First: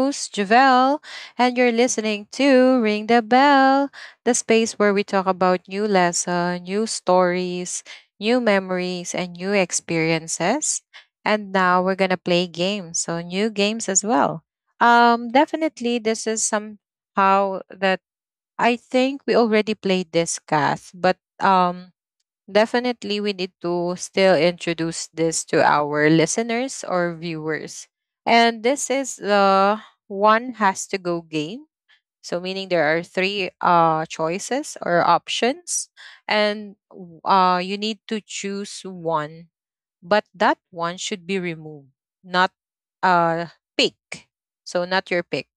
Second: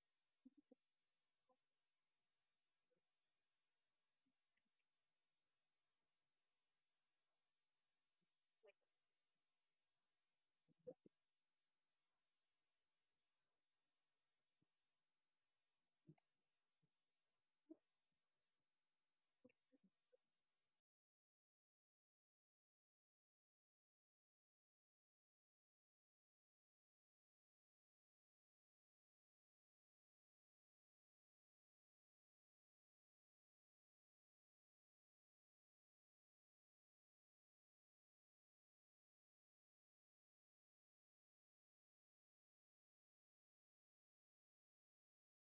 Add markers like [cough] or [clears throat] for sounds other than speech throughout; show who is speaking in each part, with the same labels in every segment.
Speaker 1: host, Javelle. And you're listening to Ring the Bell, the space where we talk about new lesson, new stories, new memories, and new experiences. And now we're going to play games. So, new games as well. Definitely, this is somehow that I think we already played this, Kath. But Definitely, we need to still introduce this to our listeners or viewers. And this is the one has to go game. So, meaning there are three choices or options, and you need to choose one, but that one should be removed, not uh, pick. So, not your pick,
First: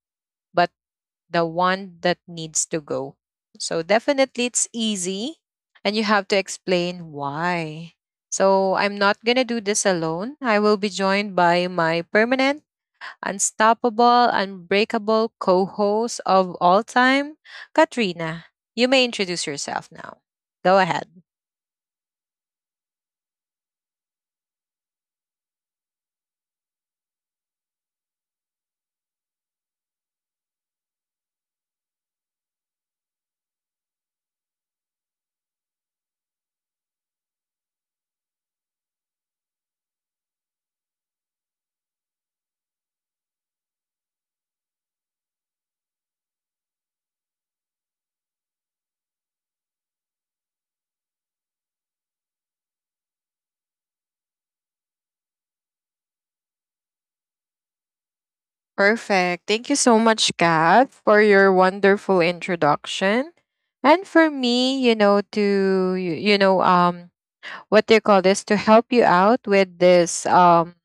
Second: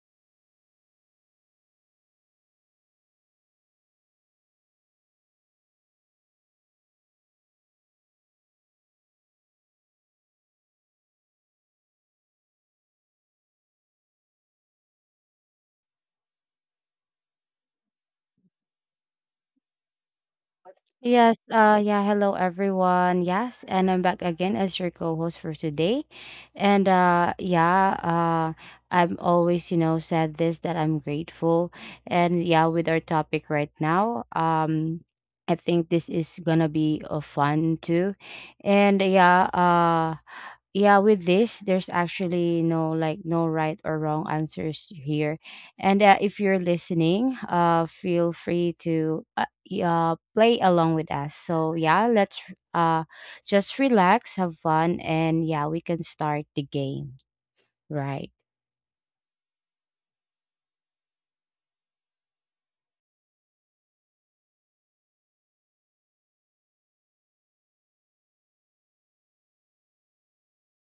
Speaker 1: but the one that needs to go. So definitely it's easy and you have to explain why. So I'm not going to do this alone. I will be joined by my permanent, unstoppable, unbreakable co-host of all time, Katrina. You may introduce yourself now. Go ahead.
Speaker 2: Yes, yeah, hello everyone. Yes, and I'm back again as your co-host for today. And yeah, I'm always, you know, said this that I'm grateful. And yeah, with our topic right now, I think this is gonna be fun too. And yeah, yeah, with this there's actually no, like, no right or wrong answers here, and if you're listening, feel free to play along with us, so yeah, let's uh just relax, have fun, and yeah, we can start the game, right.
Speaker 1: Perfect. Thank you so much, Kat, for your wonderful introduction. And for me, you know, to you, you know, what do you call this to help you out with this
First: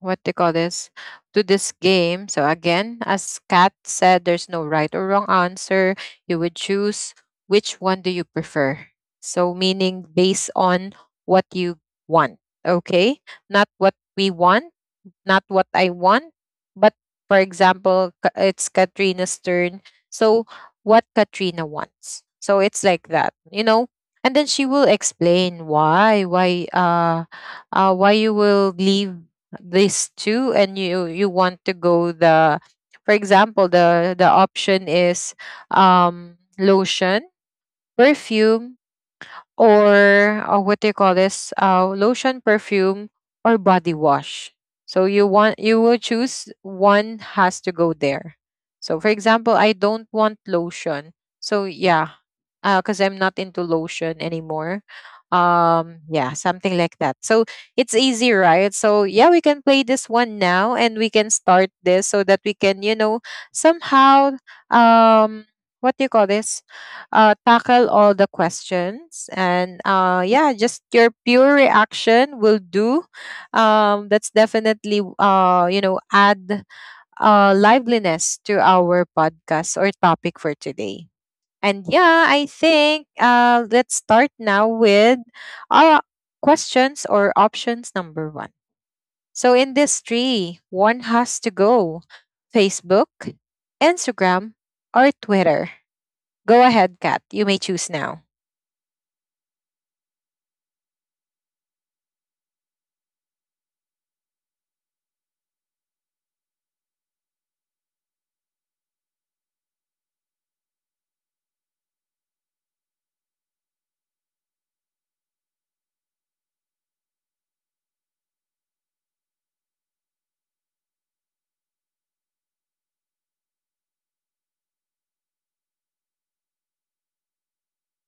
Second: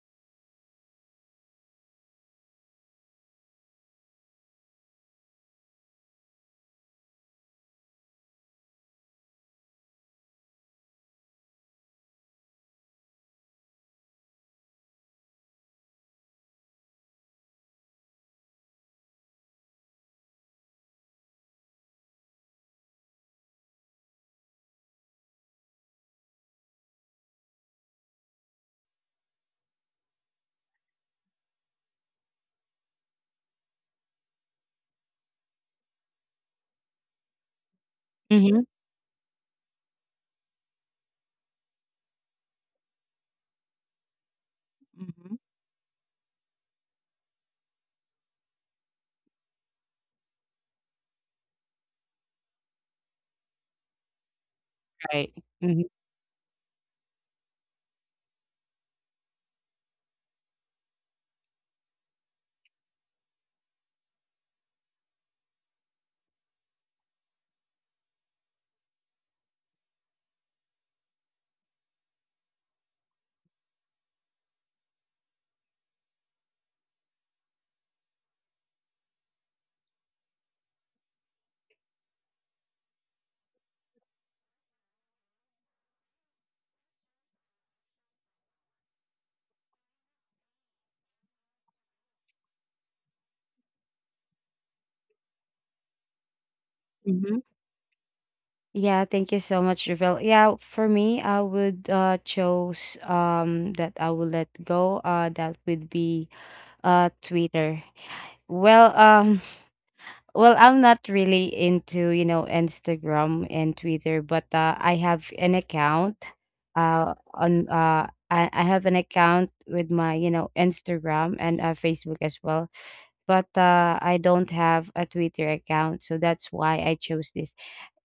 Speaker 1: what do you call this to this game. So again, as Kat said, there's no right or wrong answer. You would choose which one do you prefer. So meaning based on what you want. Okay, not what we want, not what I want. But for example, it's Katrina's turn. So what Katrina wants. So it's like that, you know. And then she will explain why, why you will leave this too, and you want to go the, for example, the option is lotion,
Speaker 2: Mm-hmm.
Speaker 1: perfume, or what do you call this, lotion, perfume, or body wash. So
Speaker 2: Mm-hmm.
Speaker 1: you will choose one has to go there. So for example, I don't want lotion. So yeah, because I'm not into lotion anymore.
Speaker 2: Right. Mm-hmm.
Speaker 1: Yeah, something like that. So it's easy, right? So yeah, we can play this one now and we can start this so that we can, you know, somehow um what do you call this, tackle all the questions. And yeah, just your pure reaction will do. That's definitely you know, add liveliness to our podcast or topic for today. And yeah, I think let's start now with our questions or options number one. So in this tree, one has to go: Facebook, Instagram, or Twitter? Go ahead, Kat,
Speaker 2: Mm-hmm.
Speaker 1: you may choose now.
Speaker 2: Yeah, thank you so much, Ravel. Yeah, for me, I would chose that I will let go, that would be Twitter. Well, [laughs] well, I'm not really into, you know, Instagram and Twitter, but I have an account. I have an account with my, you know, Instagram and Facebook as well. But I don't have a Twitter account, so that's why I chose this.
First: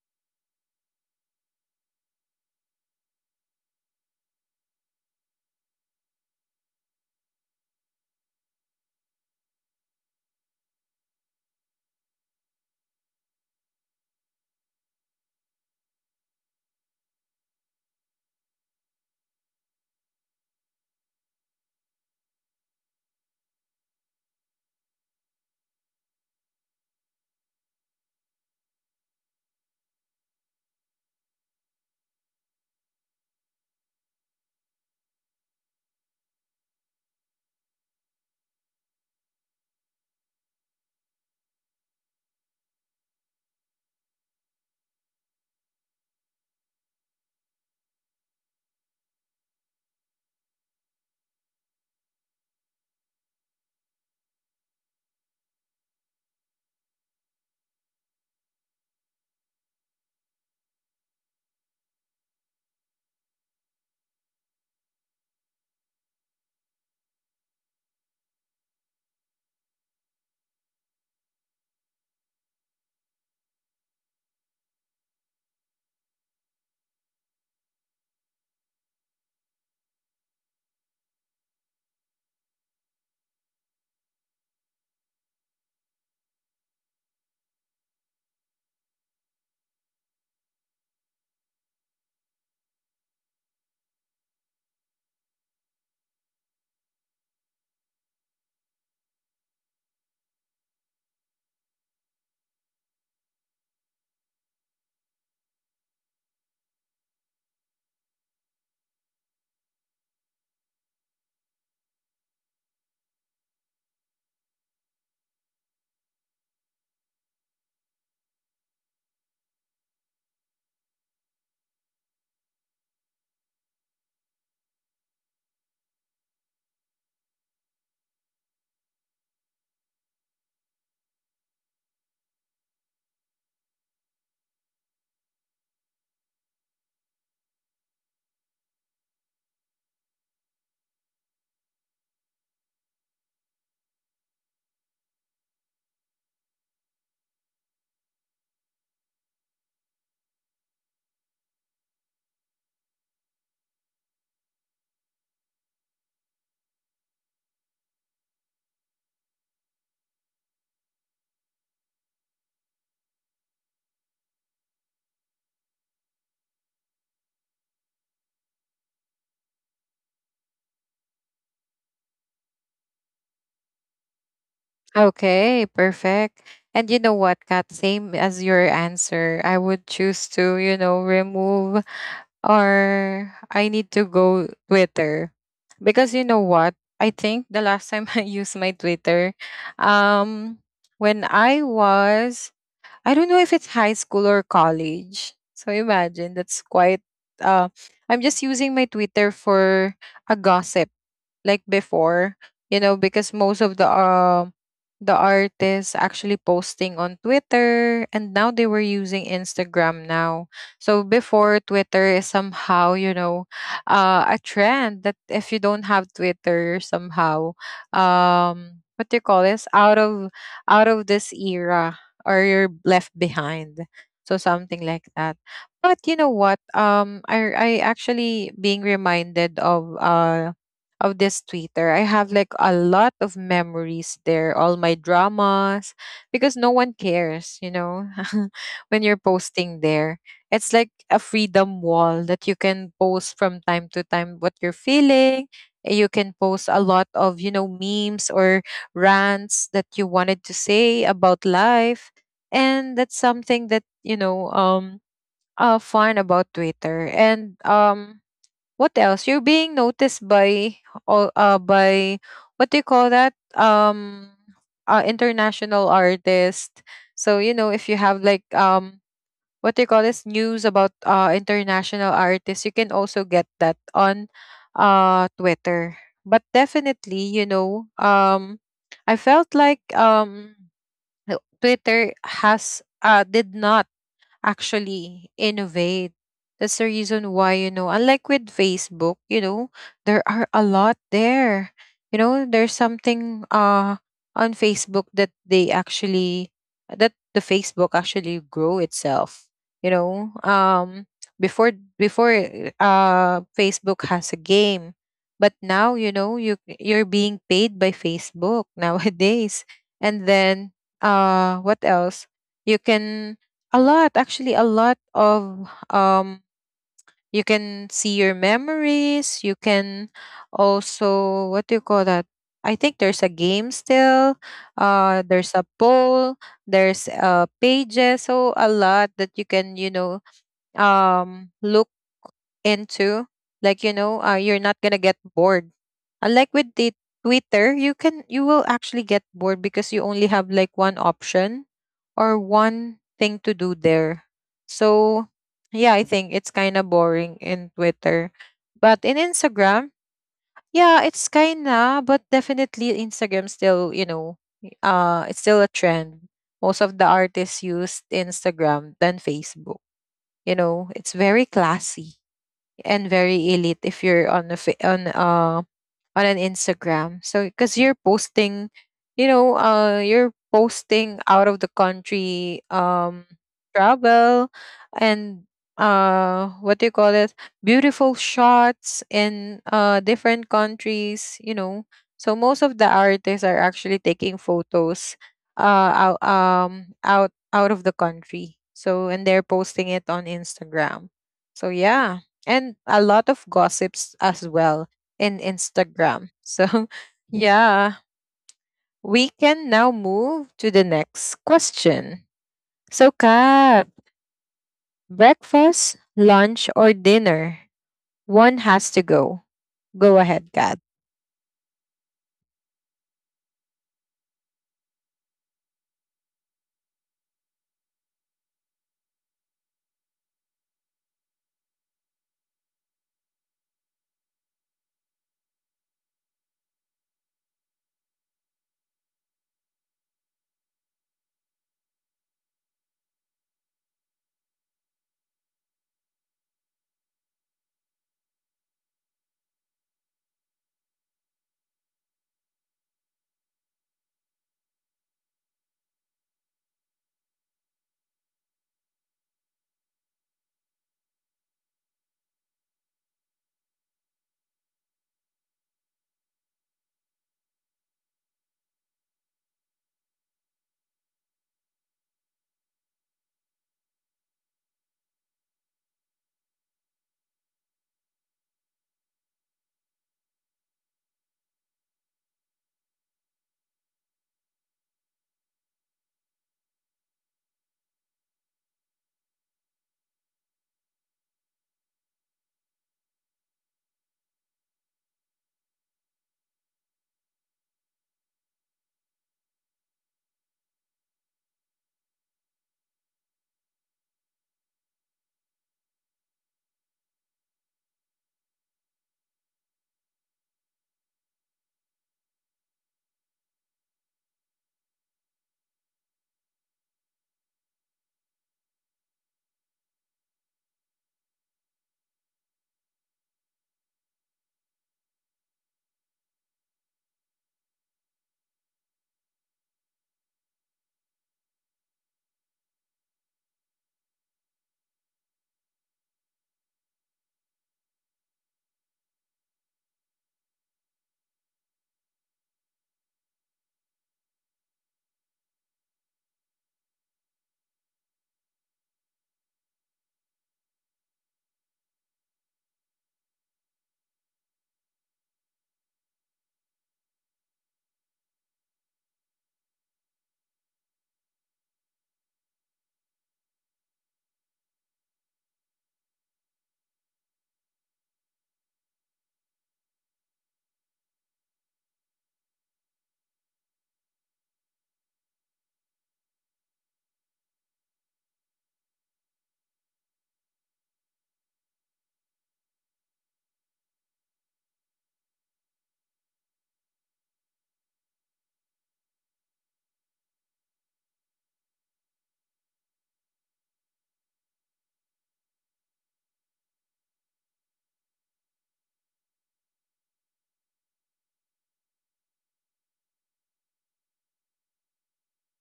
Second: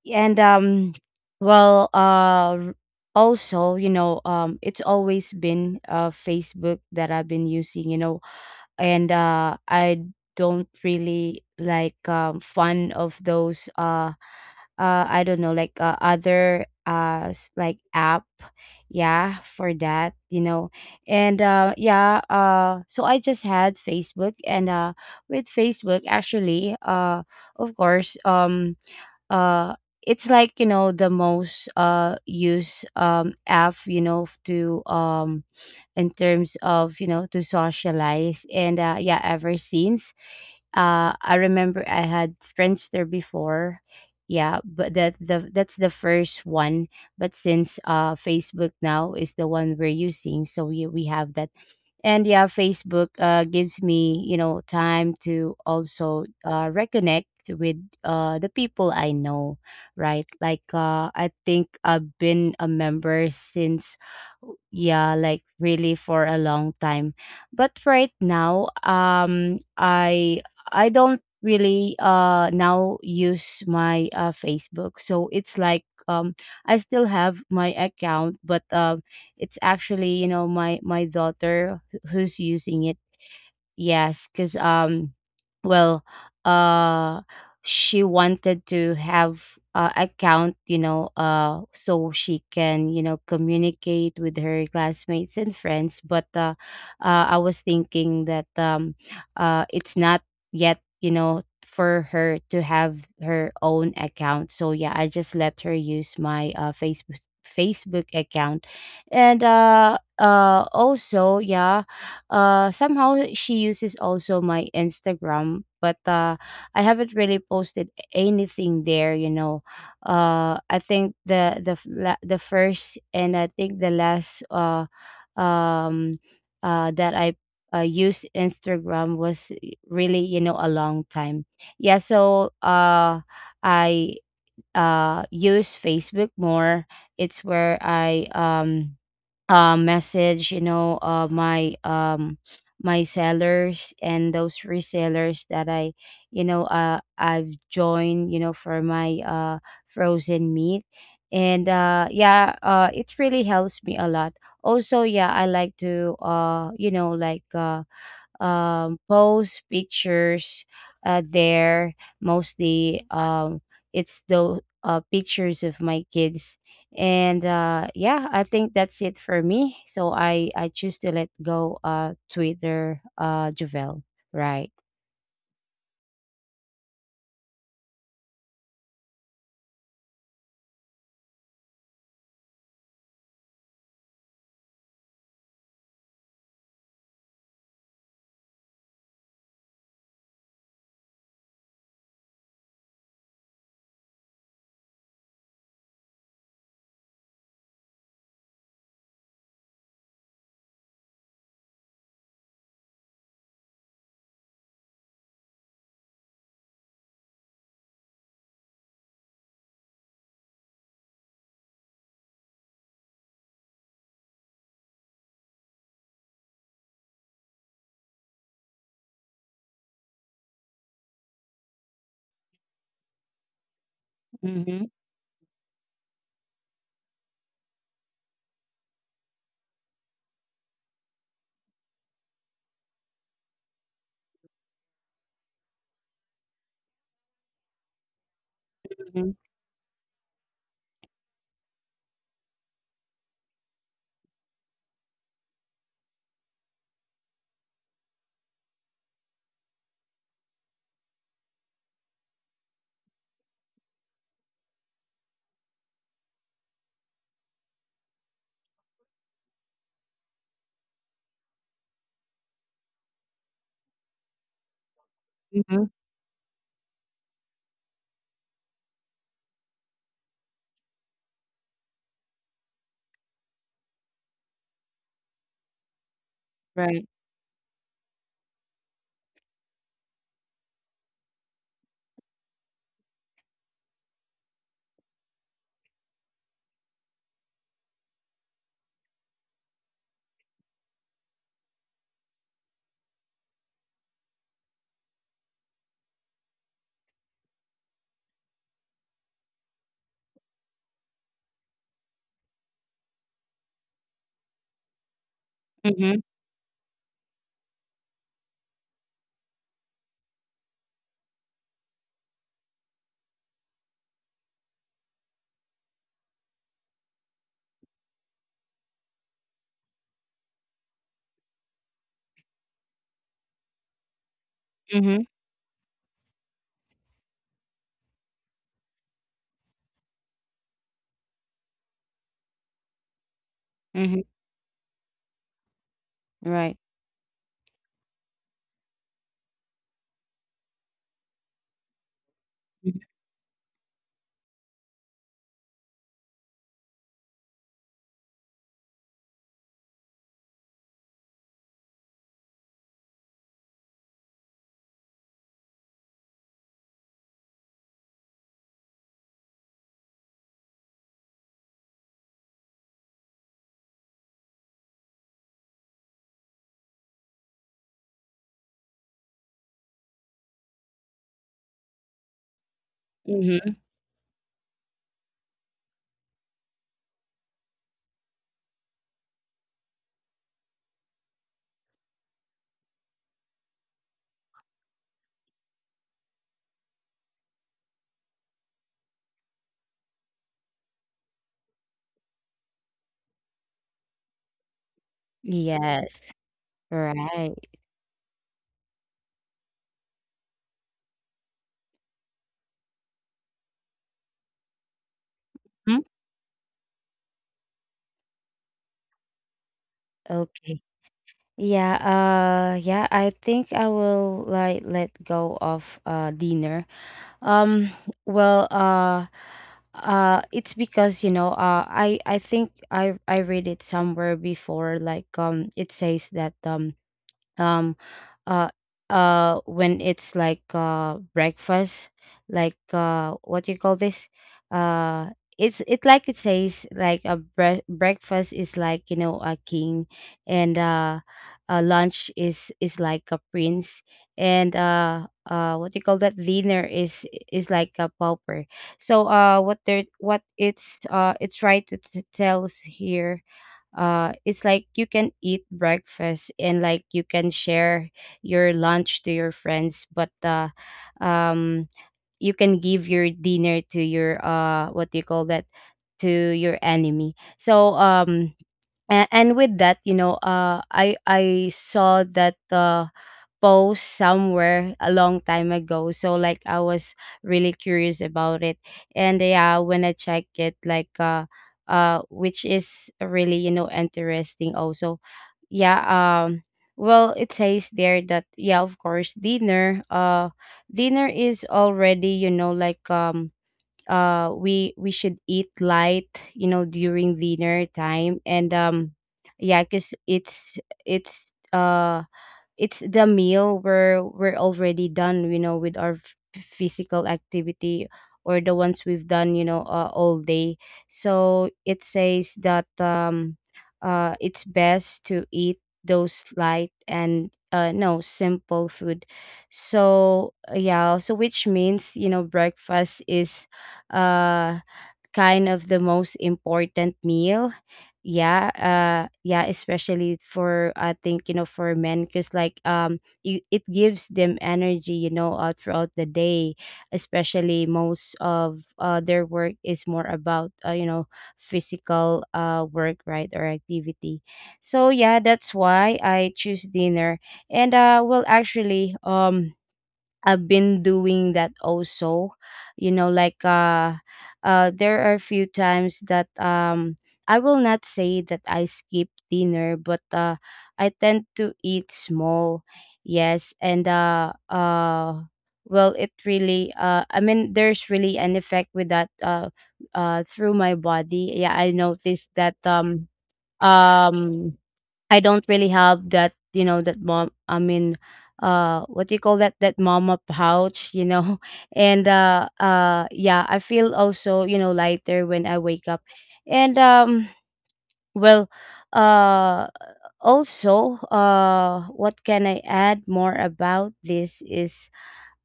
Speaker 2: And well, also, you know, it's always been Facebook that I've been using. You know, and I don't really like fun of those I don't know, like, other like app, yeah, for that, you know. And yeah, so I just had Facebook, and with Facebook actually, of course, uh it's like, you know, the most used app, you know, to in terms of, you know, to socialize. And yeah, ever since, I remember I had friends there before. Yeah, but that the that's the first one. But since Facebook now is the one we're using, so we have that. And yeah, Facebook gives me, you know, time to also reconnect with the people I know, right? Like, I think I've been a member since, yeah, like really for a long time. But right now, I don't really now use my Facebook, so it's like, I still have my account, but it's actually, you know, my daughter who's using it. Yes, because well, uh, she wanted to have account, you know, so she can, you know, communicate with her classmates and friends. But I was thinking that, it's not yet, you know, for her to have her own account. So yeah, I just let her use my Facebook account. And also yeah, somehow she uses also my Instagram, but I haven't really posted anything there. You know, I think the first and I think the last um that I used Instagram was really, you know, a long time. Yeah, so I use Facebook more. It's where I message, you know, my my sellers and those resellers that I, you know, I've joined, you know, for my frozen meat. And yeah, it really helps me a lot. Also yeah, I like to you know, like, post pictures there. Mostly, it's the pictures of my kids, and yeah, I think that's it for me. So I choose to let go Twitter, Javel. Right.
Speaker 1: Okay, perfect. And you know what, Kat, same as your answer. I would choose to, you know, remove or I need to go Twitter. Because you know what? I think the last time [laughs] I used my Twitter, um, when I was, I don't know if it's high school or college. So imagine that's quite, uh, I'm just using my Twitter for a gossip like before, you know, because most of the artists actually posting on Twitter, and now they were using Instagram now. So before, Twitter is somehow, you know, a trend that if you don't have Twitter, you're somehow what do you call this? Out of this era, or you're left behind. So something
Speaker 2: Mm-hmm.
Speaker 1: like that. But you know what? I actually being reminded of this Twitter. I have like a lot of memories there, all my dramas, because no one cares, you know, [laughs] when you're
Speaker 2: Mm-hmm.
Speaker 1: posting there. It's like a freedom wall that you can post from time to time what you're feeling. You can post a lot of, you know, memes or rants that you wanted to say about life. And that's something that, you know, fun about Twitter. And what else? You're being noticed by all by what do you call that?
Speaker 2: Mm-hmm.
Speaker 1: International artist. So, you know, if you have like what do you call this, news about international artists, you can also get that on Twitter. But
Speaker 2: Right.
Speaker 1: definitely, you know, I felt like Twitter has did not actually innovate. That's the reason why, you know, unlike with Facebook, you know, there are a lot there. You know, there's something on Facebook that they actually that the Facebook actually grow itself. You know, um before before Facebook has a game, but now you
Speaker 2: Mm-hmm.
Speaker 1: know you're being paid by Facebook [laughs] nowadays. And then what else? You can a lot, actually, a lot of you can see your memories, you can also what do you call that? I think there's a game still,
Speaker 2: Mm-hmm.
Speaker 1: there's a poll, there's pages, so a lot that you can, you know, look into. Like, you
Speaker 2: Mm-hmm.
Speaker 1: know, you're not gonna get bored. Unlike with
Speaker 2: Right.
Speaker 1: the Twitter, you will actually get bored because you only have like one option or one thing to do there. So, yeah, I think it's kind of boring in Twitter. But in Instagram, yeah, it's kind of, but definitely Instagram still, you know, it's still a trend. Most of the artists used Instagram than Facebook. You know, it's very classy and very elite if you're on a on on an Instagram. So because you're posting, you know, you're posting out of the country,
Speaker 2: Mm-hmm.
Speaker 1: travel, and what do you call it? Beautiful shots in different countries. You know, so most of the artists are actually taking photos, out of the country. So and they're posting it on Instagram. So yeah, and a lot of gossips as well in Instagram.
Speaker 2: Yes.
Speaker 1: So, [laughs]
Speaker 2: Right.
Speaker 1: yeah, we can now move to the next question. So, Kat, breakfast,
Speaker 2: Mhm.
Speaker 1: lunch, or dinner? One has to go. Go ahead, Kat.
Speaker 2: Okay. Yeah, yeah, I think I will, like, let go of dinner. Um well uh it's because, you know, I think I read it somewhere before, like, it says that um uh when it's like breakfast, like, what do you call this, uh it's it, like, it says like a breakfast is, like, you know, a king, and a lunch is like a prince, and what do you call that, dinner is like a pauper. So what they're, what it's, it's right to tell us here, it's like you can eat breakfast, and like, you can share your lunch to your friends, but um you can give your dinner to your what do you call that, to your enemy. So and with that, you know, I saw that post somewhere a long time ago, so like I was really curious about it. And yeah, when I check it, like, which is really, you know, interesting also. Yeah, um well, it says there that yeah, of course, dinner is already, you know, like, we should eat light, you know, during dinner time. And yeah, because it's uh it's the meal where we're already done, you know, with our physical activity, or the ones we've done, you know, all day. So it says that it's best to eat those light and no simple food. So yeah, so which means, you know, breakfast is uh kind of the most important meal. Yeah, yeah, especially for, I think, you know, for men, cuz like, it gives them energy, you know, throughout the day, especially most of their work is more about, you know, physical work, right, or activity. So yeah, that's why I choose dinner. And well, actually, I've been doing that also. You know, like, there are a few times that I will not say that I skip dinner, but I tend to eat small. Yes, and well, it really I mean, there's really an effect with that through my body. Yeah, I noticed that um I don't really have that, you know, that mom. I mean, what do you call that? That mama pouch, you know. [laughs] And yeah, I feel also, you know, lighter when I wake up. And well, uh, also, what can I add more about this is,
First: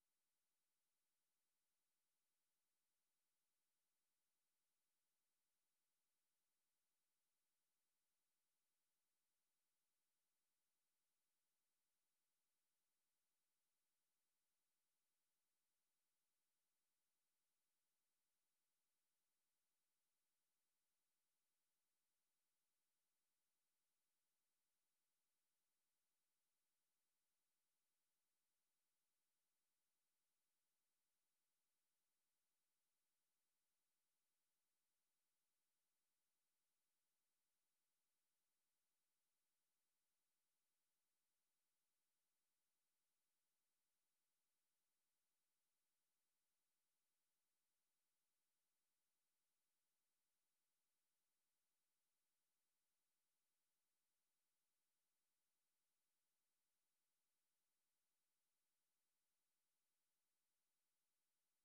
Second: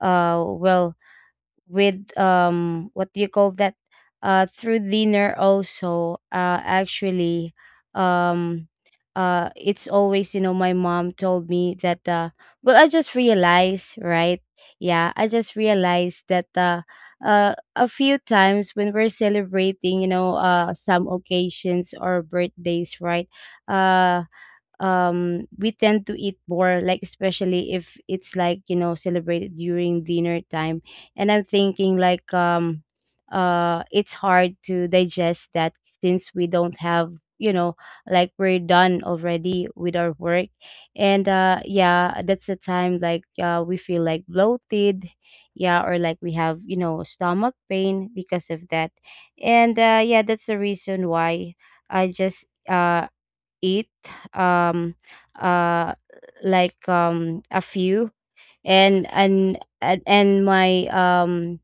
Speaker 2: well, with what do you call that, through dinner also, actually, um it's always, you know, my mom told me that, well, I just realized, right, yeah, I just realized that a few times when we're celebrating, you know, some occasions or birthdays, right, uh we tend to eat more, like, especially if it's like, you know, celebrated during dinner time. And I'm thinking like, it's hard to digest that, since we don't have, you know, like, we're done already with our work. And yeah, that's the time, like, we feel, like, bloated, yeah, or like, we have, you know, stomach pain because of that. And yeah, that's the reason why I just eat um uh like, a few. And my um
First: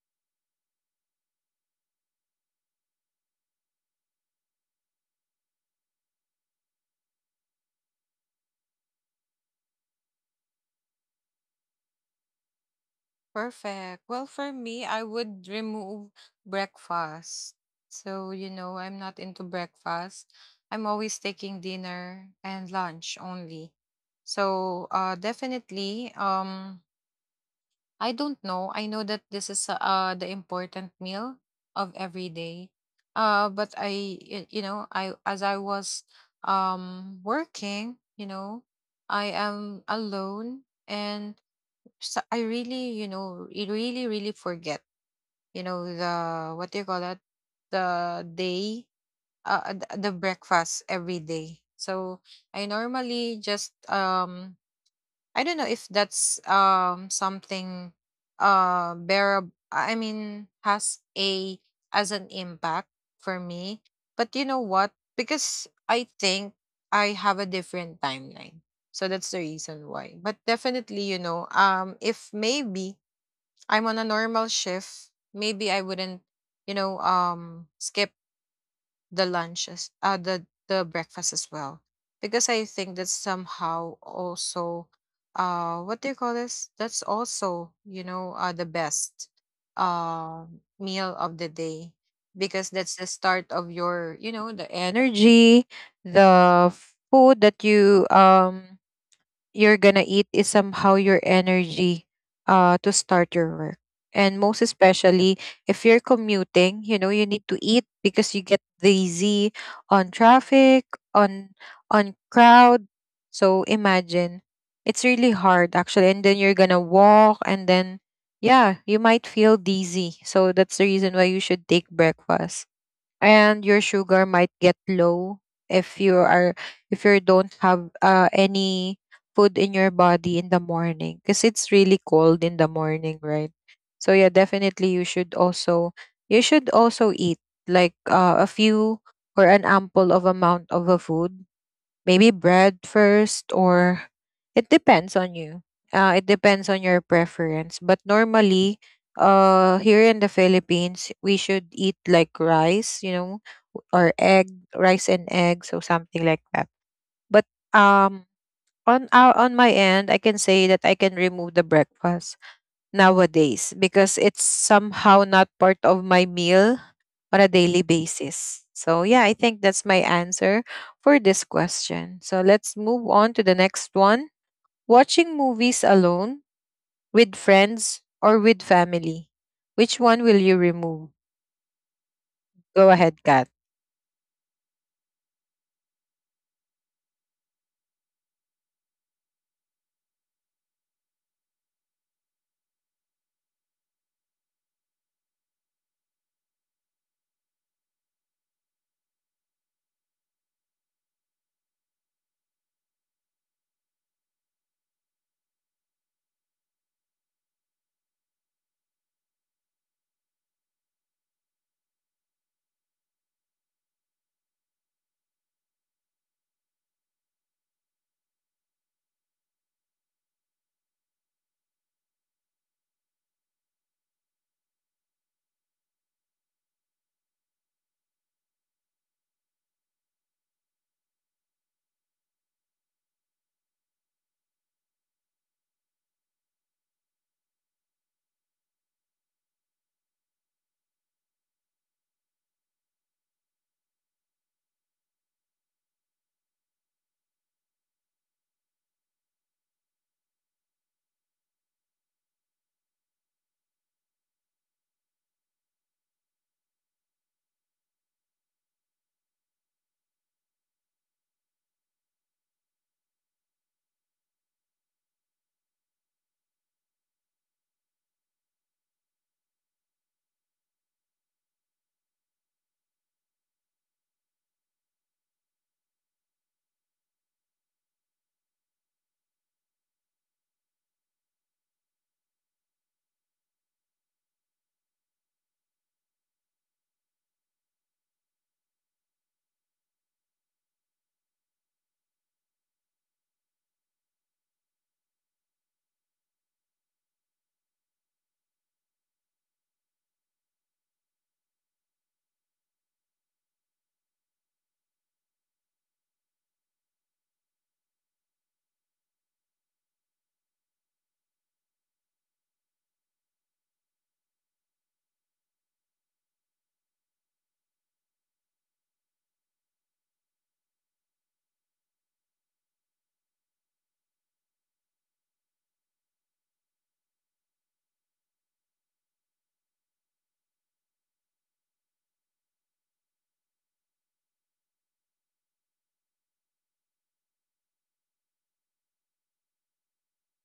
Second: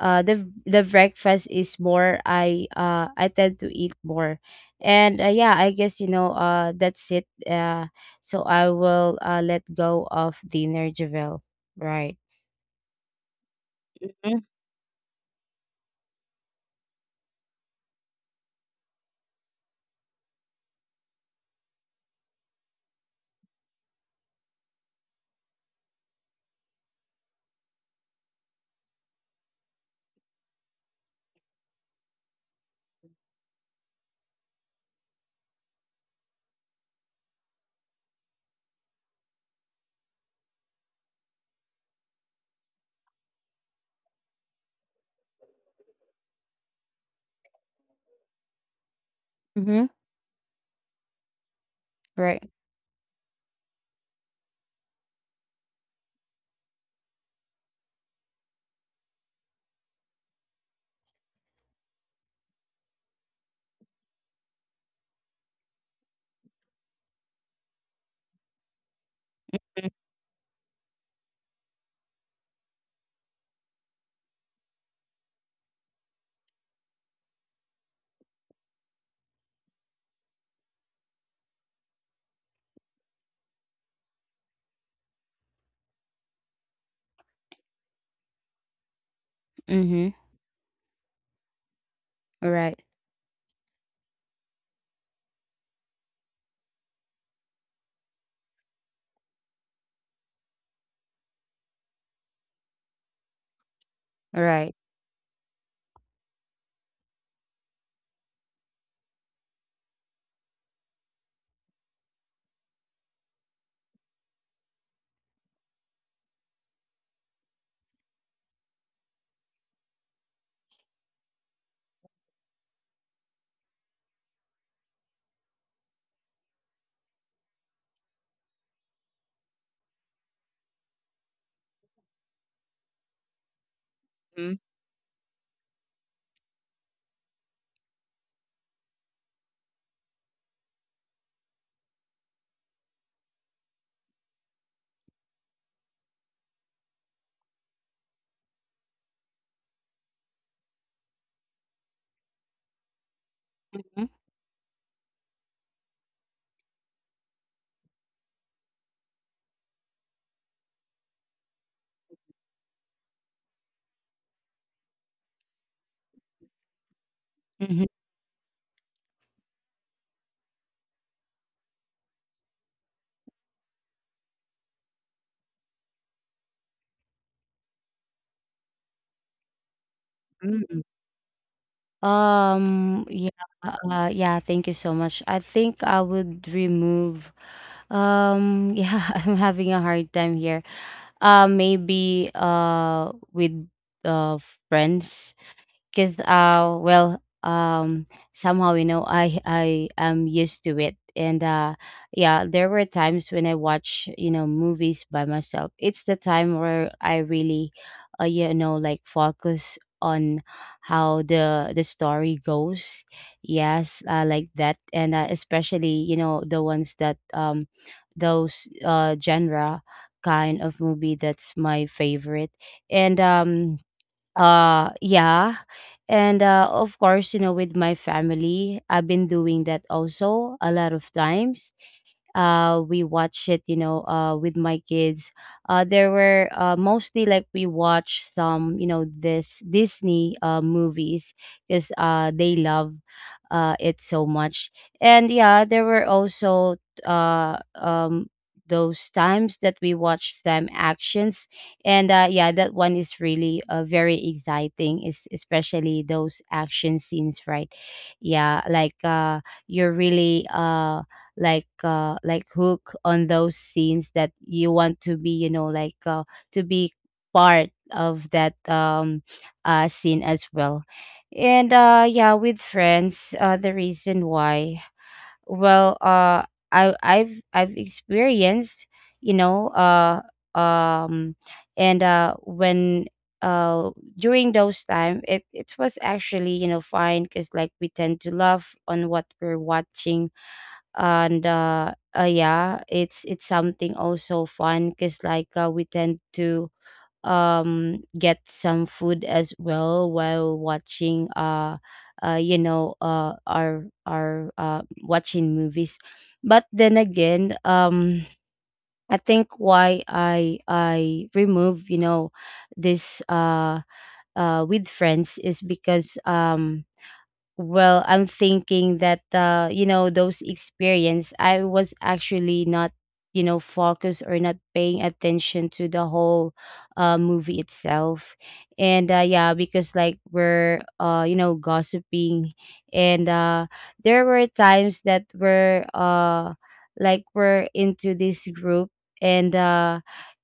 Speaker 2: uh the the breakfast is more, I tend to eat more. And yeah, I guess, you know, that's it. So I will let go of dinner, Javel. Right.
Speaker 1: Perfect. Well, for me, I would remove breakfast. So, you know, I'm not into breakfast. I'm always taking dinner and lunch only. So, definitely, I don't know. I know that this is the important meal of every day. But you know, I as I was working, you know, I am alone, and so I really, you know, it really really forget, you know, the what do you call that? The day uh uh,
Speaker 2: Mm-hmm.
Speaker 1: the the breakfast every day. So
Speaker 2: Right.
Speaker 1: I normally just I don't know if that's something bearable, I mean has a as an impact for me. But you know what? Because I think I have a different timeline. So that's the reason why. But definitely, you know, if maybe I'm on a normal shift, maybe I wouldn't, you know, skip the lunches, the the breakfast as well, because I think that's somehow also, what do you call this? That's also, you know, the best,
Speaker 2: Mm-hmm.
Speaker 1: uh, meal of the day, because
Speaker 2: Right.
Speaker 1: that's the start of your, you know, the energy, the food that you you're gonna eat is somehow your energy to start your work. And most
Speaker 2: Right.
Speaker 1: especially if you're commuting, you know, you need to eat because you get dizzy on traffic, on on crowd. So imagine, it's really hard actually, and then you're gonna walk and then yeah, you might feel dizzy. So that's the reason why you should take breakfast. And your sugar might get low if you are if you don't have any food in your body in the morning, because it's really cold in the morning, right? So yeah,
Speaker 2: Mm-hmm.
Speaker 1: definitely you should also eat like a few or an ample of amount of a food, maybe bread first, or it depends on you, it depends on your preference. But normally, here in the Philippines, we should eat like rice, you know, or egg, rice and eggs, or something like that. But um on our on my end, I can say that I can remove the breakfast nowadays, because it's somehow not part of my meal on a daily basis. So, yeah, I think that's my answer for this question. So, let's move on to the next one. Watching movies alone, with friends, or with family. Which one will you
Speaker 2: Mm-hmm.
Speaker 1: remove? Go ahead,
Speaker 2: Yeah,
Speaker 1: Kat.
Speaker 2: [laughs] yeah, thank you so much. I think I would remove, [laughs] yeah, I'm having a hard time here. Maybe with uh friends, because well, somehow, you know, I am used to it. And yeah, there were times when I watch, you know, movies by myself, it's the time where I really you know, like, focus on how the story goes. Yes, I like that. And especially, you know, the ones that, those genre kind of movie, that's my favorite. And yeah. And of course, you know, with my family, I've been doing that also a lot of times. We watch it, you know, with my kids. There were mostly like we watch some, you know, this Disney movies because they love it so much. And yeah, there were also uh um those times that we watched them actions. And yeah, that one is really very exciting, is especially those action scenes, right? Yeah, like you're really like hook on those scenes that you want to be, you know, like to be part of that scene as well. And yeah, with friends, the reason why, well, I've experienced, you know. Um and when uh During those time, it was actually, you know, fine because like we tend to laugh on what we're watching. And yeah, it's something also fun because like, we tend to get some food as well while watching, you know, our watching movies. But then again, I think why I remove, you know, this with friends is because, well, I'm thinking that, you know, those experience, I was actually not, you know, focused or not paying attention to the whole movie itself. And yeah, because like we're, you know, gossiping. And there were times that we're like we're into this group, and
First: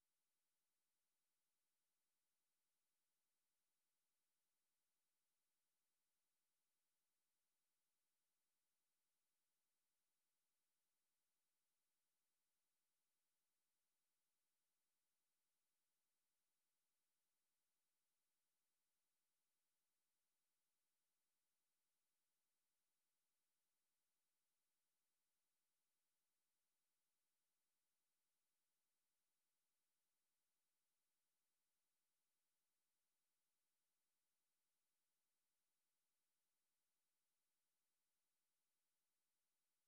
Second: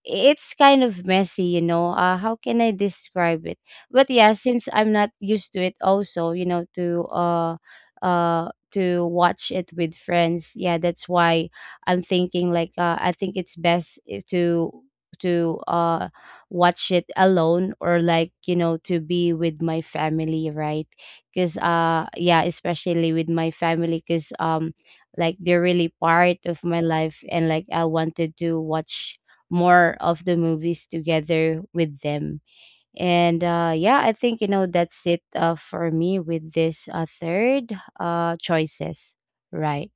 Speaker 2: it's kind of messy, you know. How can I describe it? But yeah, since I'm not used to it also, you know, to watch it with friends, yeah, that's why I'm thinking like, I think it's best if to to watch it alone, or like, you know, to be with my family, right? Because yeah, especially with my family, because, like they're really part of my life, and like I wanted to watch more of the movies together with them. And yeah, I think, you know, that's it, for me with this, third choices, right,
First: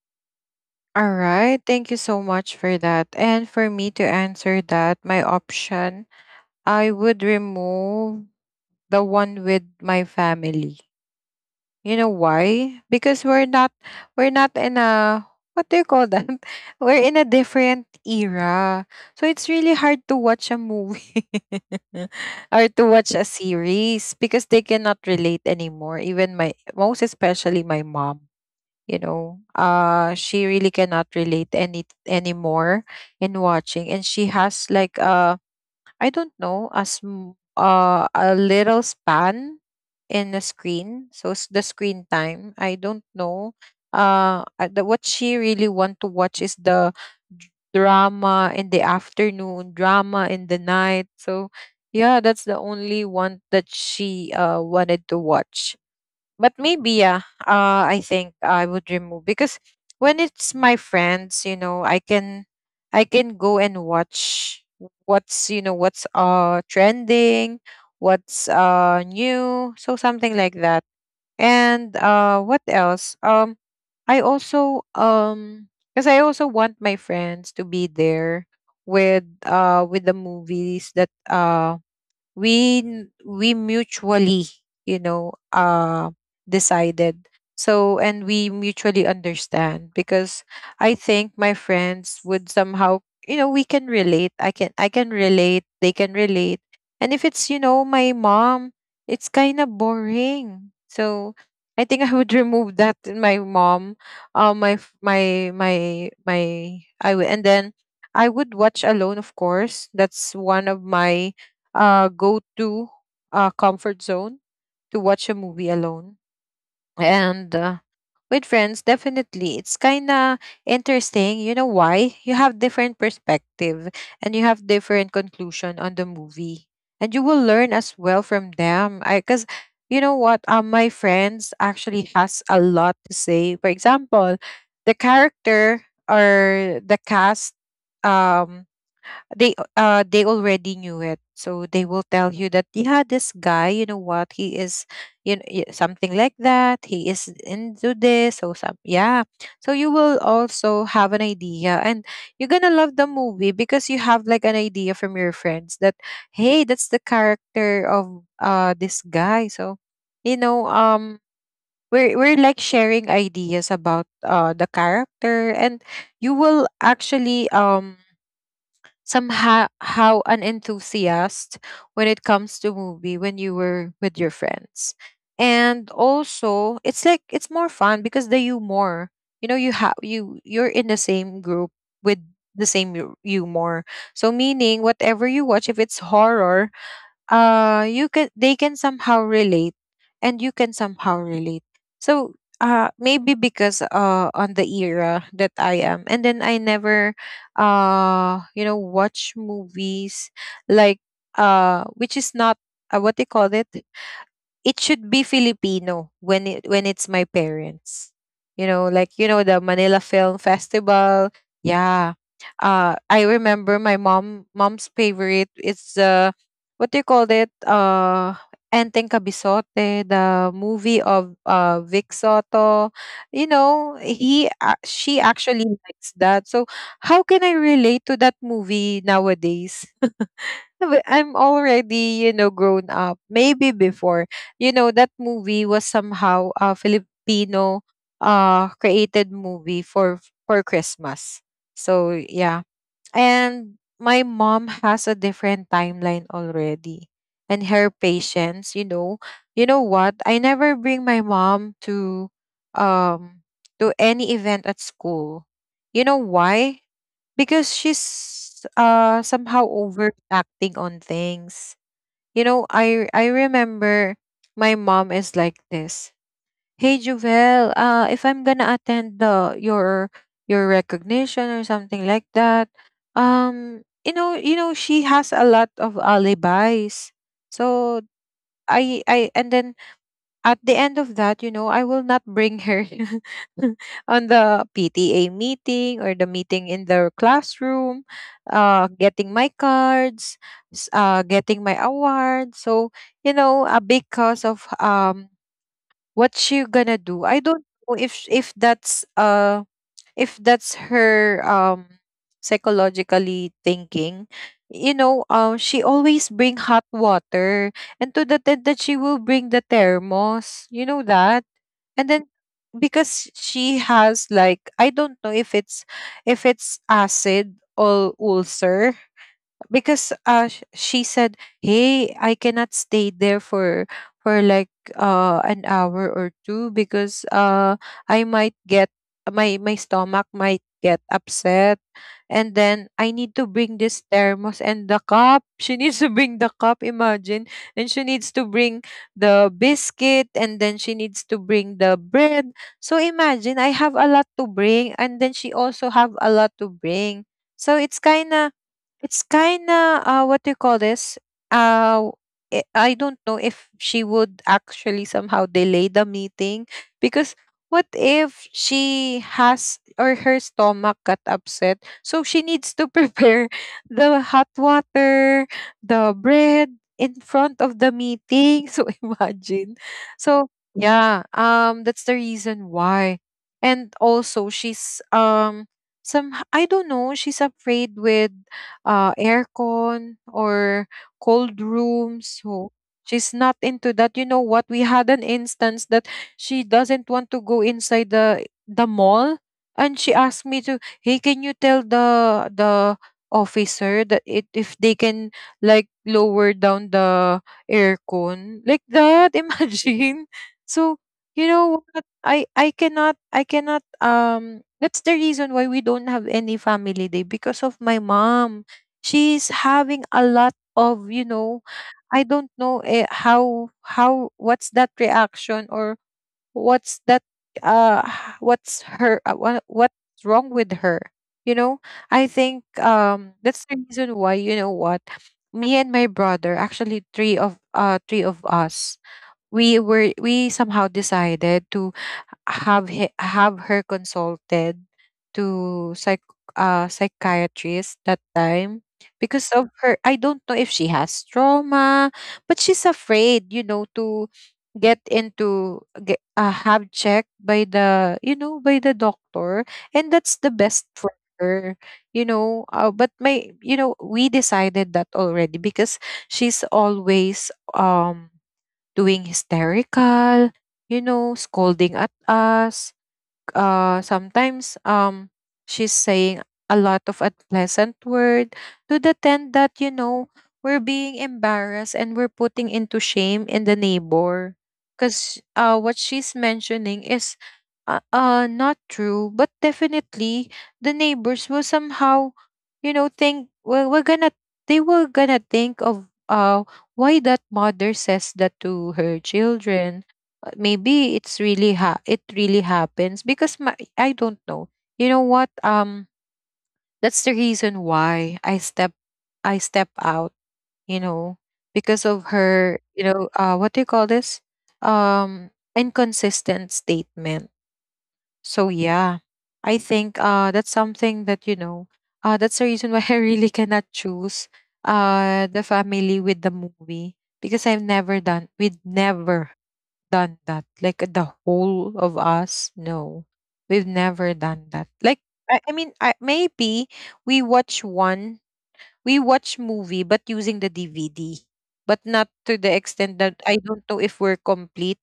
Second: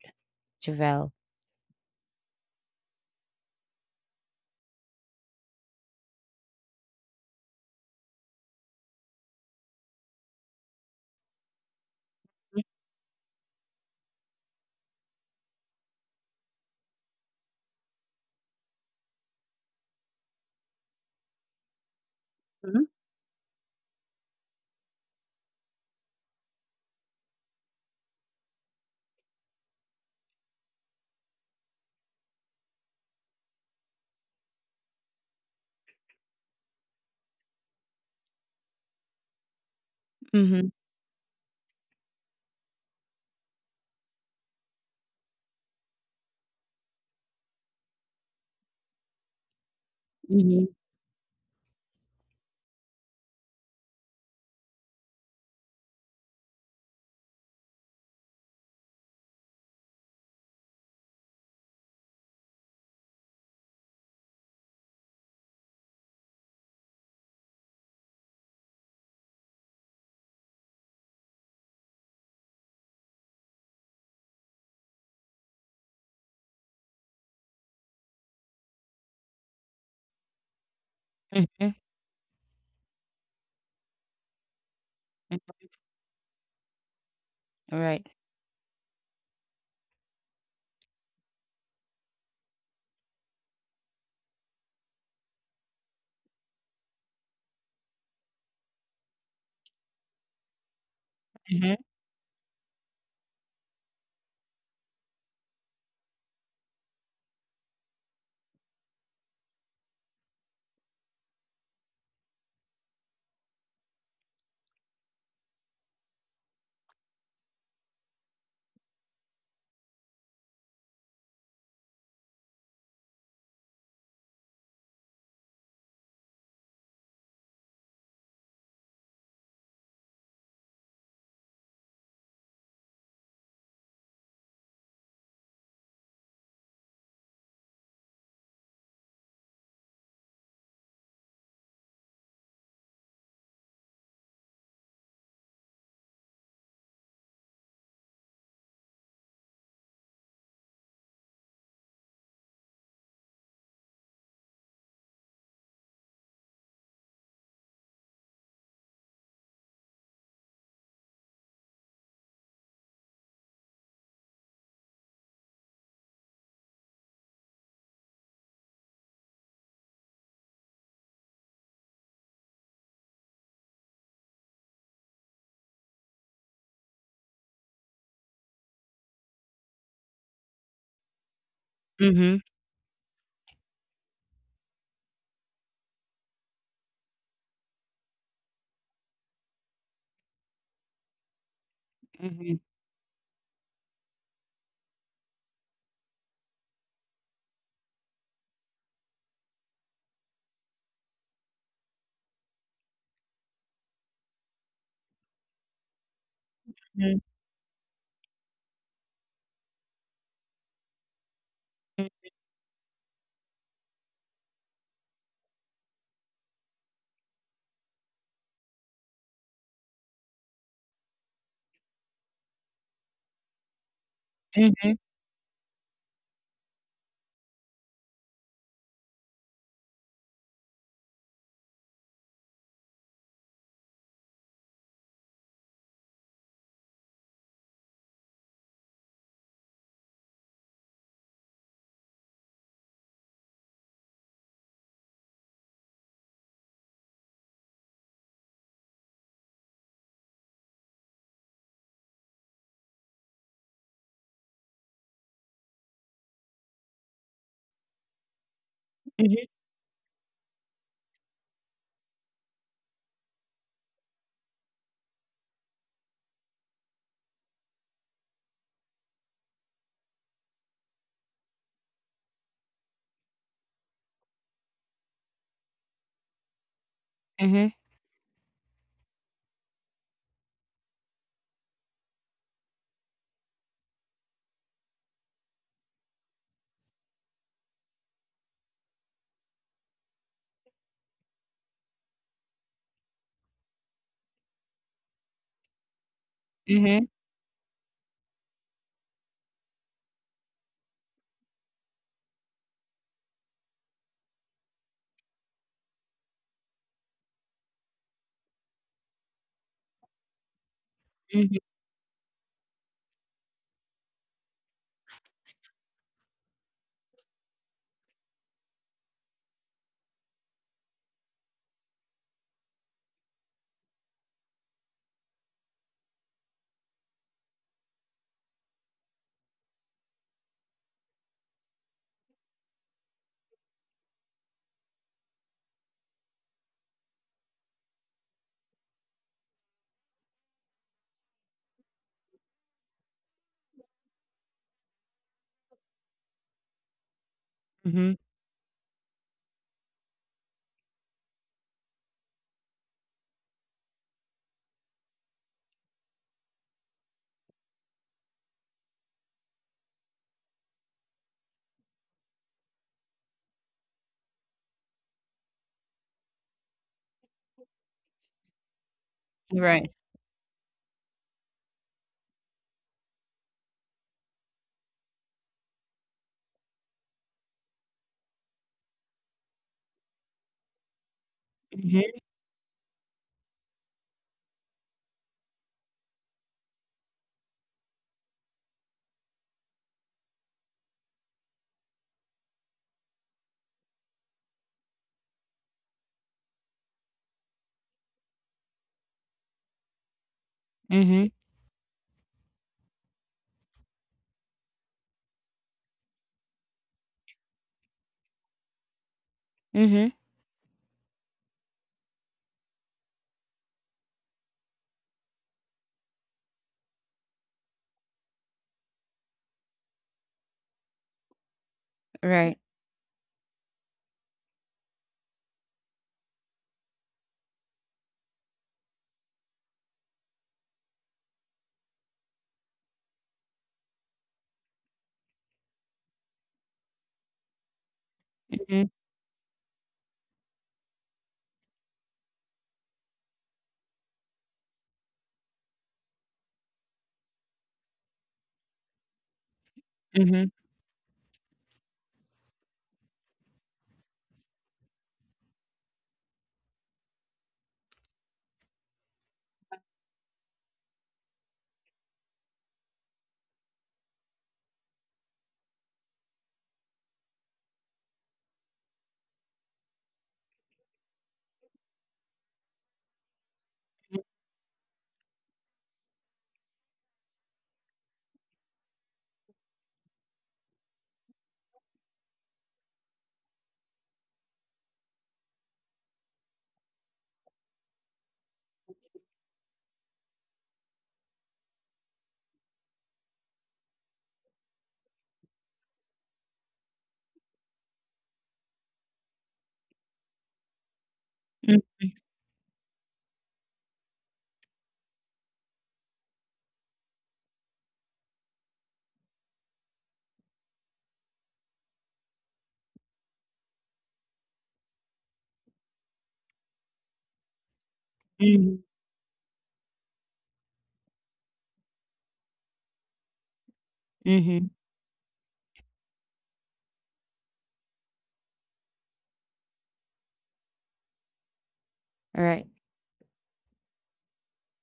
Speaker 2: Javel?
Speaker 1: All right. Thank you so much for that. And for me to answer that, my option, I would remove the one with my family. You know why? Because we're not in a what do you call that? [laughs] We're in a different era. So it's really hard to watch a movie [laughs] or to
Speaker 2: Mhm.
Speaker 1: watch a series because they cannot relate anymore. Even my most especially my mom, you know. She really cannot relate anymore in watching, and she has like a I don't know, as a little span in the
Speaker 2: Mm-hmm.
Speaker 1: screen. So the screen time, I don't know. The, what she really want to watch is the drama in the afternoon, drama in the
Speaker 2: Mm-hmm.
Speaker 1: night. So yeah, that's the only one that she wanted to watch, but maybe yeah, I think I would remove because when it's my friends, you know, I can I can go and watch what's, you know, what's trending, what's new, so something like that. And what else? I also because I also want my friends to be there with the movies that uh
Speaker 2: Mm-hmm.
Speaker 1: we n- we mutually, you know, decided. So
Speaker 2: Right.
Speaker 1: and we mutually understand because I think my friends would somehow, you know, we can relate, I can I can relate, they can relate. And if it's, you know, my mom, it's kind of boring. So I
Speaker 2: Mm-hmm.
Speaker 1: think I would [laughs] remove that, my mom. Uh, my f- my my my I would, and then I would watch alone, of course. That's one of my go to comfort zone, to watch a movie alone. And with friends, definitely it's kind of interesting, you know why? You have different perspective and you have different conclusion on the movie, and you will learn as well from them. I Because you know what my friends actually has a lot to say. For example, the character or the cast. um they they already knew it, so they will tell you that, yeah, this guy, you know what he is, you know, something like that. He is into this or some, yeah. So you will also have an idea, and you're gonna love the movie because you have like an idea from your friends that, hey, that's the character of this guy. So you know um we're like sharing ideas about the character. And you will actually somehow how an enthusiast when it comes to movie when you were with your friends. And also, it's like it's more fun because the humor, you know, you have you're in the same group with
Speaker 2: Mm-hmm.
Speaker 1: the same humor. So meaning whatever you watch, if it's horror, you can, they can somehow relate, and you can somehow relate. So
Speaker 2: Mm-hmm.
Speaker 1: maybe because on the era that I am, and then I never you know, watch movies like which is not what they call it, it should be Filipino when it when it's my
Speaker 2: Mm-hmm.
Speaker 1: parents. You know, like, you know, the Manila Film Festival. Yeah. I remember my mom's favorite is what do you call it? Enteng Kabisote, the movie of Vic Soto. You know,
Speaker 2: Mm-hmm.
Speaker 1: she actually likes that. So how can I relate to that movie nowadays? I'm already, you know, grown up. Maybe before, you know, that movie was somehow a Filipino created movie for Christmas. So yeah. And my mom has a different timeline already. And her patience, you know what? I never bring my mom um to any event at school. You know why? Because she's somehow overacting on things. You know, I remember my mom is like this. Hey Juvel, if I'm gonna attend the your recognition or something like that, you know, she has a lot of alibis.
Speaker 2: Mm-hmm.
Speaker 1: So I, and then at the end of that, you know, I will not bring her [laughs] on the PTA meeting or the meeting in the classroom, getting my cards, getting my award. So, you know, because of what she gonna
Speaker 2: Mm-hmm.
Speaker 1: do. I don't know if that's if that's her psychologically thinking, you know. She always bring hot water and to the tent that she will bring the thermos, you know that.
Speaker 2: Mm-hmm.
Speaker 1: And then because she has like, I don't know if it's acid or ulcer, because she said, hey, I cannot stay there for like an hour or two, because I might get my stomach might get upset, and then I need to bring this thermos and the cup. [laughs] She needs to bring the cup, imagine. And she needs to bring the biscuit, and then she needs to bring the bread. So imagine, I have a lot to bring, and then she also have a lot to bring. So it's
Speaker 2: Mm-hmm.
Speaker 1: kind of, it's kinda, what do you call this? Uh I I don't know if she would actually somehow delay the meeting, because what if she has or her stomach got upset? So she needs to prepare [laughs] the hot water, the bread in front of the meeting. [laughs] So imagine.
Speaker 2: Right.
Speaker 1: So yeah, that's the reason why. And also she's, some, I don't know, she's afraid with aircon or cold
Speaker 2: Mm-hmm.
Speaker 1: rooms. So she's not into that. You know what? We had an instance that she doesn't want to go inside the mall, and she asked me to, "Hey, can you tell the officer that it if they can like lower down the aircon like that? [laughs] Imagine." So
Speaker 2: Mm-hmm.
Speaker 1: you know what? I cannot, I cannot that's the reason why we don't have any family day, because of my mom. She's having
Speaker 2: Mm-hmm.
Speaker 1: a lot of, you know, I don't know, how, what's that reaction, or what's that what's her what's wrong with her, you know. I think
Speaker 2: Right.
Speaker 1: that's the reason why, you know what, me and my brother, actually three of, three of us, we somehow decided to have her consulted to psychiatrist that time,
Speaker 2: Mm-hmm.
Speaker 1: because of her, I don't know if she has trauma, but she's afraid, you know, to have checked by the you know by the doctor, and that's the
Speaker 2: Mm-hmm.
Speaker 1: best for her, you know. But my you know we decided that already, because she's always doing hysterical, you know, scolding at us. Sometimes she's saying a lot of unpleasant word to the tent that, you know, we're being embarrassed and we're putting into shame in the neighbor, because what she's mentioning is not true, but definitely the neighbors will somehow, you know, think, well, we're gonna, they were gonna think of why that mother says that to her children. Maybe it's really it really happens because my, I don't know. You know what? That's the reason why I step out. You know, because
Speaker 2: Mm-hmm.
Speaker 1: of her. You know, what do you call this? Um, inconsistent statement. So yeah, I think that's something that, you know. That's the reason why [laughs] I really cannot choose the family with the movie, because I've never done with
Speaker 2: Mm-hmm.
Speaker 1: never done that. Like the whole of us, no, we've never done
Speaker 2: Mm-hmm.
Speaker 1: that. Like maybe we watch one, we watch movie, but using the DVD, but not to the
Speaker 2: Right.
Speaker 1: extent that I don't know if we're complete.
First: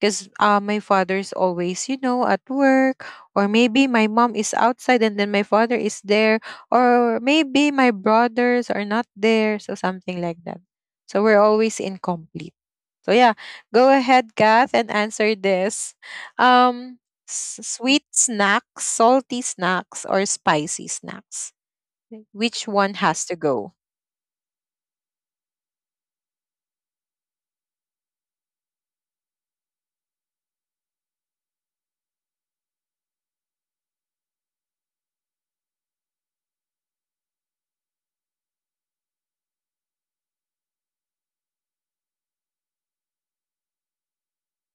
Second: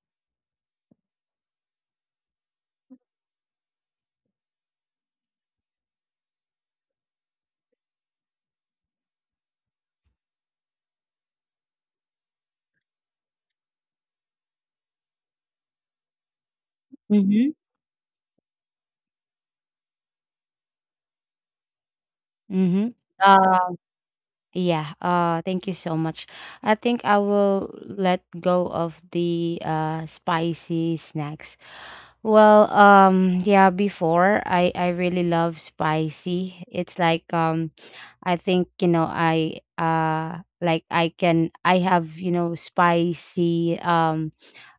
Speaker 1: Because my father's always, you know, at work, or maybe my mom is outside and then my father is there, or maybe my brothers are not there, so something like that. So we're always incomplete. So yeah, go ahead, Kath, and answer this. Um,
Speaker 2: Mm-hmm.
Speaker 1: sweet snacks, salty snacks, or spicy snacks? Which
Speaker 2: Mm-hmm.
Speaker 1: one has to go?
Speaker 2: Yeah, thank you so much. I think I will let go of the spicy snacks. Well, yeah, before I really love spicy. It's like, I think, you know, I like I can, I have, you know, spicy, um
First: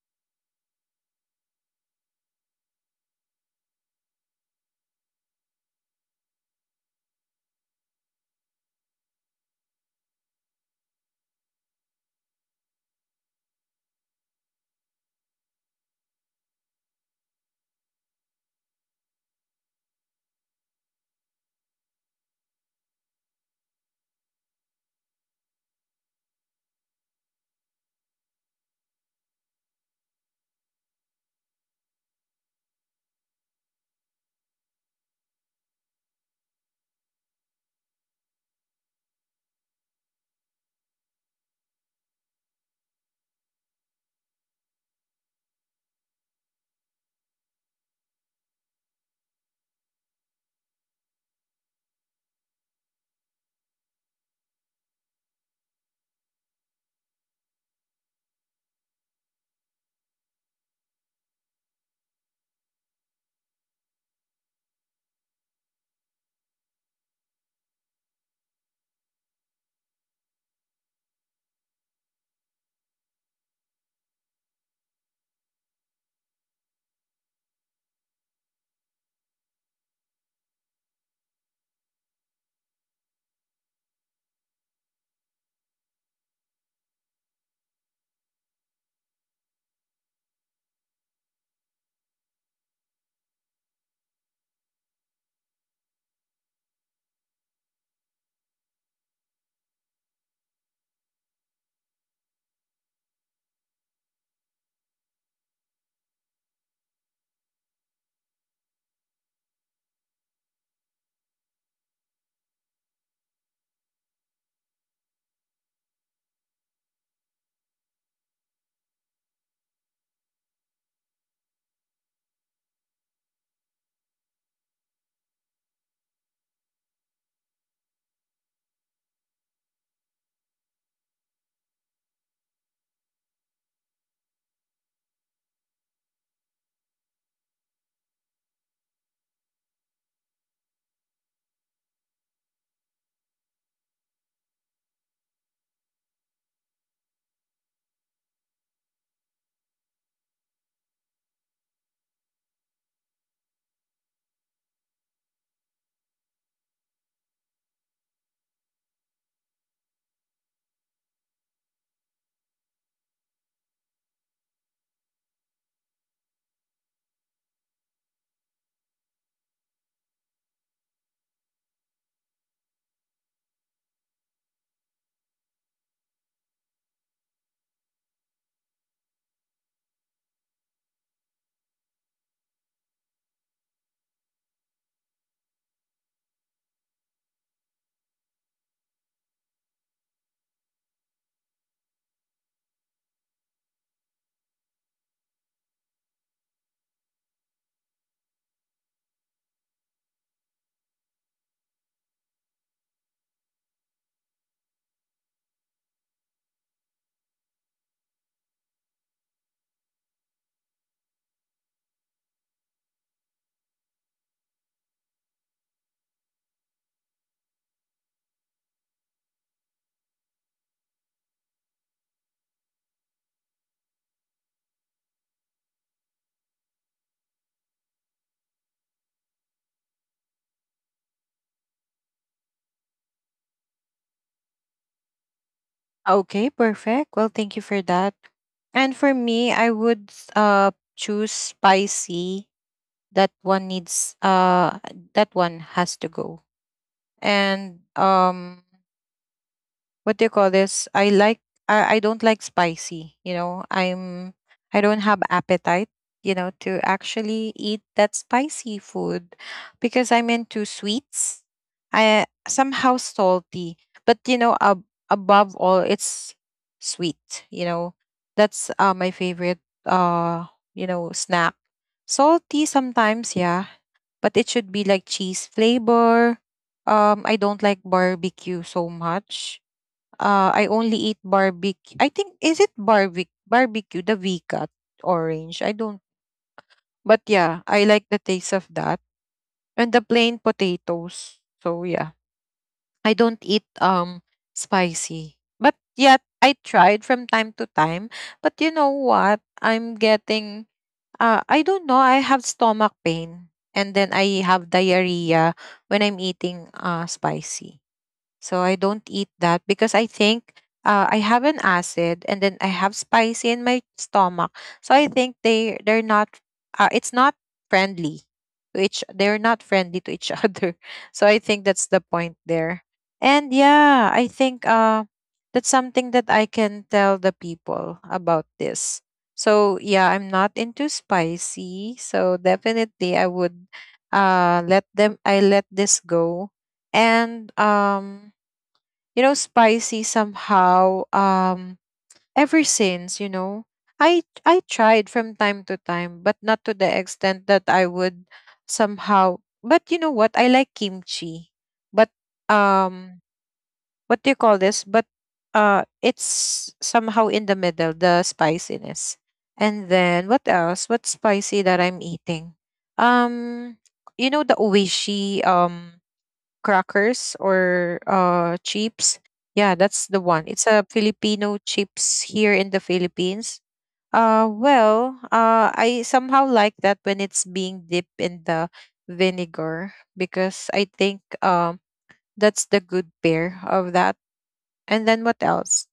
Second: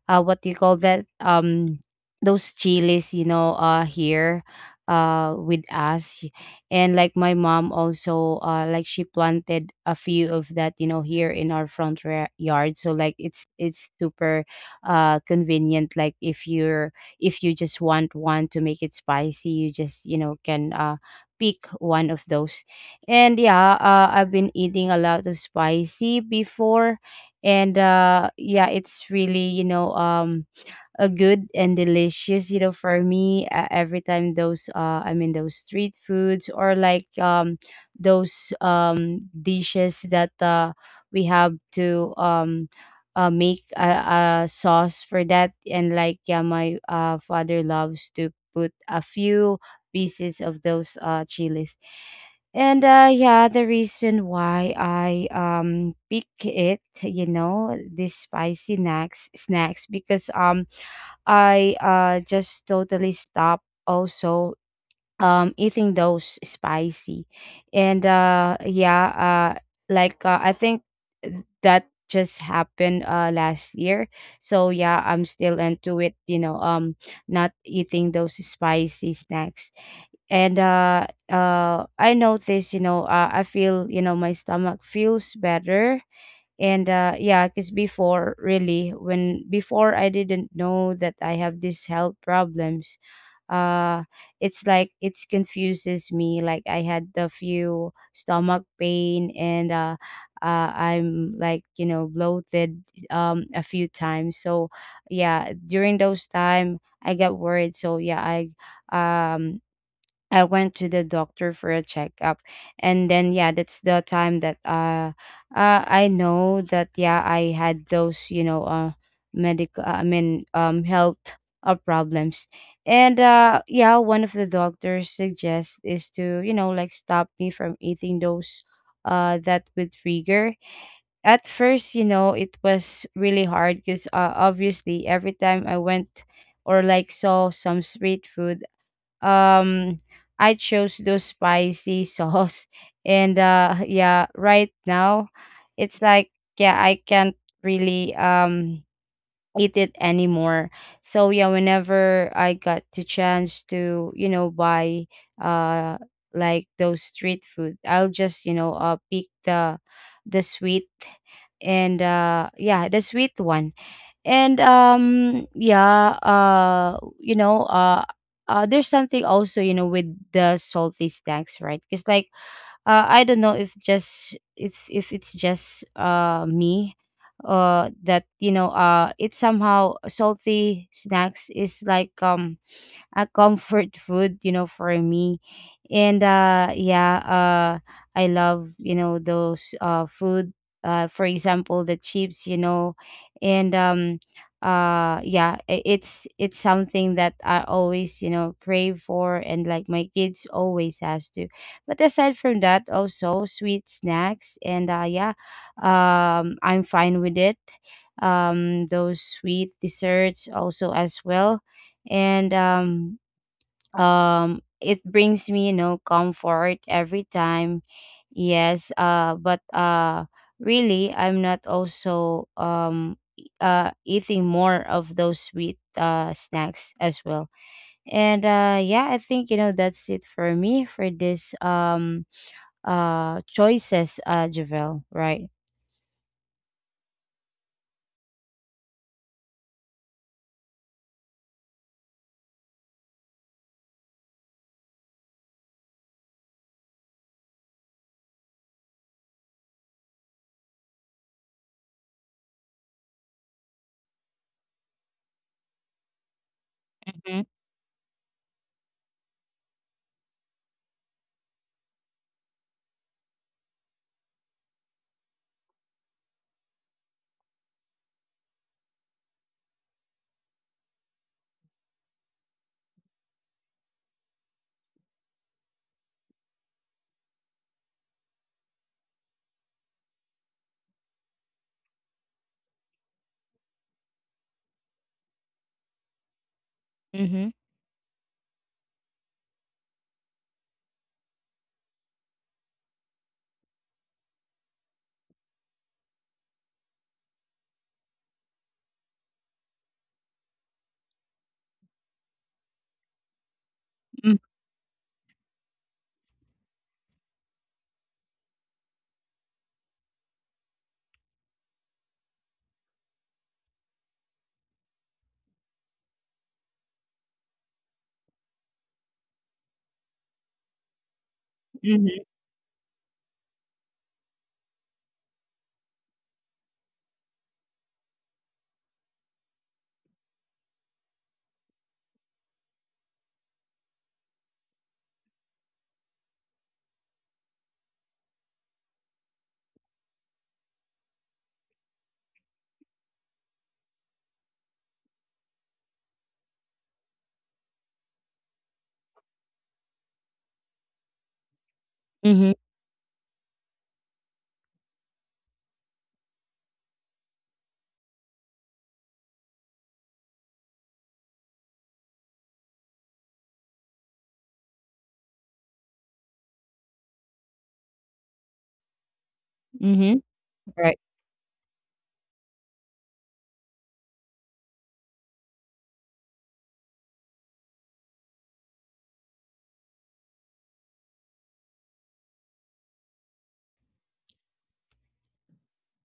Speaker 2: uh what do you call that, those chilies, you know, here with us. And like my mom also like she planted a few of that, you know, here in our front yard. So like it's super convenient. Like if you're, if you just want one to make it spicy, you just, you know, can pick one of those. And yeah, I've been eating a lot of spicy before. And yeah, it's really, you know, a good and delicious, you know, for me. Every time those, I mean those street foods, or like, those, dishes that we have to, make a sauce for that. And like yeah, my father loves to put a few pieces of those chilies. And yeah, the reason why I pick it, you know, this spicy snacks, because, I just totally stopped also eating those spicy. And yeah, like, I think that just happened last year. So yeah, I'm still into it, you know, not eating those spicy snacks. And I notice, you know, I feel, you know, my stomach feels better. And yeah, because before, really, when before I didn't know that I have these health problems. uh it's like it confuses me. Like I had the few stomach pain, and I'm like, you know, bloated, a few times, so yeah, during those time I got worried. So yeah, I, um I went to the doctor for a checkup. And then yeah, that's the time that, I know that yeah, I had those, you know, medical, I mean, health, problems. And yeah, one of the doctors suggests is to, you know, like stop me from eating those that with trigger. At first, you know, it was really hard because, obviously, every time I went or like saw some street food, um I chose those spicy sauce. [laughs] And yeah, right now it's like, yeah, I can't really eat it anymore. So yeah, whenever I got the chance to, you know, buy uh like those street food, I'll just, you know, pick the sweet, and yeah, the sweet one. And yeah, you know, there's something also, you know, with the salty snacks, right? Because like, I don't know if just, if it's just me, that, you know, it's somehow salty snacks is like, a comfort food, you know, for me. And yeah, I love, you know, those food, for example, the chips, you know. And yeah, it's something that I always, you know, crave for, and like my kids always has to. But aside from that, also sweet snacks, and yeah, I'm fine with it. Those sweet desserts also as well, and it brings me, you know, comfort every time. Yes, but really, I'm not also eating more of those sweet snacks as well. And yeah, I think, you know, that's it for me for this choices, Javel, right?
Speaker 1: Okay, perfect. Well, thank you for that. And for me, I would choose spicy. That one needs that one has to go. And what do you call this? I don't like spicy, you know. I don't have appetite, you know, to
Speaker 2: Mm-hmm.
Speaker 1: actually eat that spicy food, because I'm into sweets. I somehow salty, but you know, above all it's sweet, you know. That's my favorite uh, you know, snack. Salty sometimes, yeah, but it should be like cheese flavor. I don't like barbecue so much. I only eat barbecue. I think, is it barbecue? Barbecue, the V-cut orange. I don't. But
Speaker 2: Mm-hmm.
Speaker 1: yeah, I like the taste of that and the plain potatoes. So yeah, I don't eat spicy. But yeah, I tried from time to time. But you know what? I'm getting. I don't know. I have stomach pain and then I have diarrhea when I'm eating spicy. So I don't eat that because I think I have an acid and then I have spicy in my stomach. So I think they're not it's not friendly to each, they're not friendly to each [laughs] other. So I think that's the
Speaker 2: Mm-hmm.
Speaker 1: point there. And yeah, I think that's something that I can tell the people about this. So yeah, I'm not into spicy. So definitely I would let them I let this go and spicy somehow, ever since, I tried from time to time, but not to the extent that I would somehow. But you know what? I like kimchi, but
Speaker 2: Mm-hmm.
Speaker 1: um what do you call this? But it's somehow in the middle, the spiciness. And then what else? What's spicy that I'm eating? um you know, the oishi, crackers or chips. Yeah, that's
Speaker 2: Mm-hmm.
Speaker 1: the one. It's a
Speaker 2: Right.
Speaker 1: Filipino chips here in the Philippines. I somehow like that when it's being dipped in the vinegar, because I think that's the good pair of that. And then what else?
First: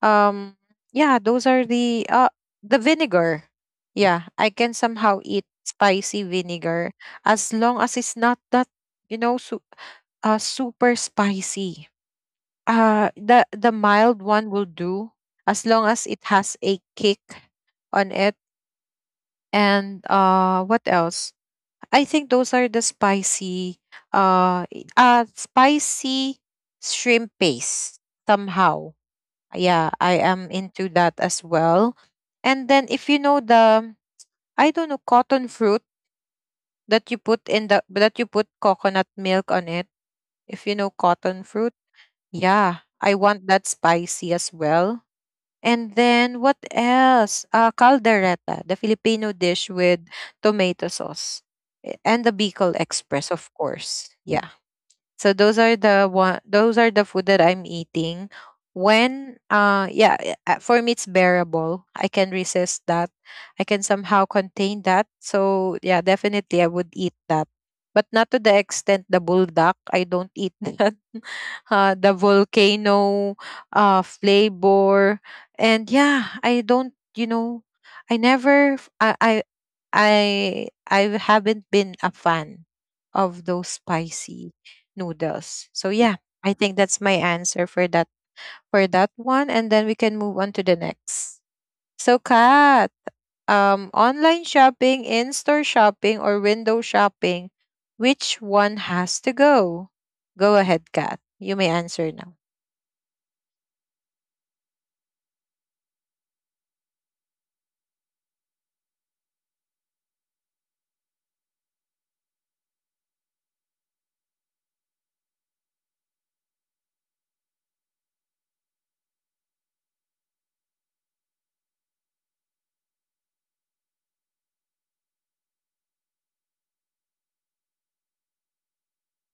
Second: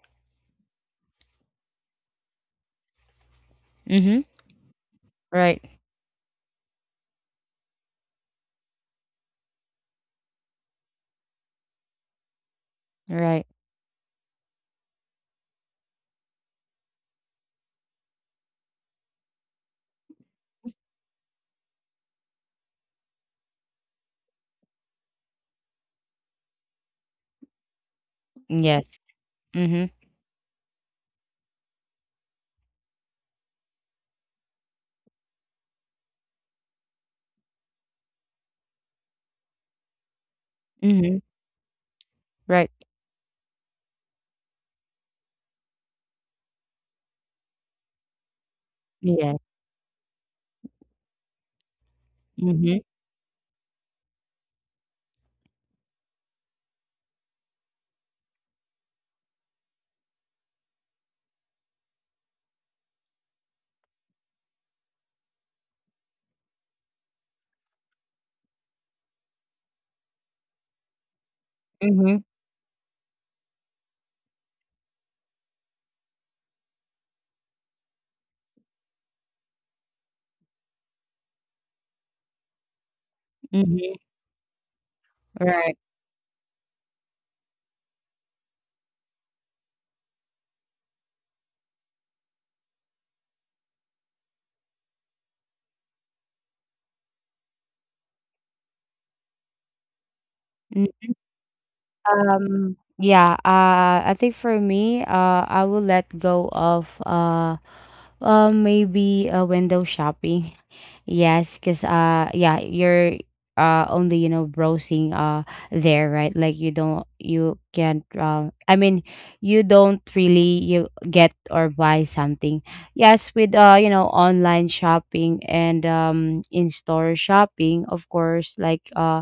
Speaker 1: um yeah, those are the vinegar.
Speaker 2: Mm-hmm.
Speaker 1: Yeah, I can somehow eat
Speaker 2: Right.
Speaker 1: spicy vinegar, as long as it's not that, you know, super spicy. uh the
Speaker 2: Right.
Speaker 1: the mild one will do, as long as it has a kick on it. And what else? I think those are the spicy, spicy shrimp paste
Speaker 2: Yes.
Speaker 1: somehow.
Speaker 2: Mm-hmm.
Speaker 1: Yeah, I am into that as well. And then, if you know the, I don't know, cotton fruit that you put in the, that you put coconut milk on it, if you know
Speaker 2: Mm-hmm.
Speaker 1: cotton fruit,
Speaker 2: Right.
Speaker 1: yeah, I want that spicy as well. And then what else? Caldereta, the Filipino
Speaker 2: Yeah.
Speaker 1: dish with tomato sauce. Eh, and the Bicol
Speaker 2: Mhm.
Speaker 1: Express, of course. Yeah. So those are the one, those are the food that I'm eating. When yeah, for me it's bearable. I can resist that. I can somehow contain that. So yeah, definitely I would eat that. But not to the extent the bulldog. I don't eat [laughs] that. The
Speaker 2: Mhm.
Speaker 1: volcano flavor. And yeah, I don't, you know, I never f- I I haven't been a fan of those
Speaker 2: Mhm.
Speaker 1: spicy noodles.
Speaker 2: Right.
Speaker 1: So yeah, I think that's my answer for that, for that one, and then we can move on to the next. So Kat, online shopping, in-store shopping, or window shopping, which one has to go? Go ahead,
Speaker 2: N-
Speaker 1: Kat. You may answer now.
Speaker 2: Yeah, I think for me, I will let go of, maybe, window shopping. [laughs] Yes, because yeah, you're only, you know, browsing there, right? Like you can't, I mean, you don't really, you get or buy something. Yes, with, you know, online shopping and in-store shopping, of course, like,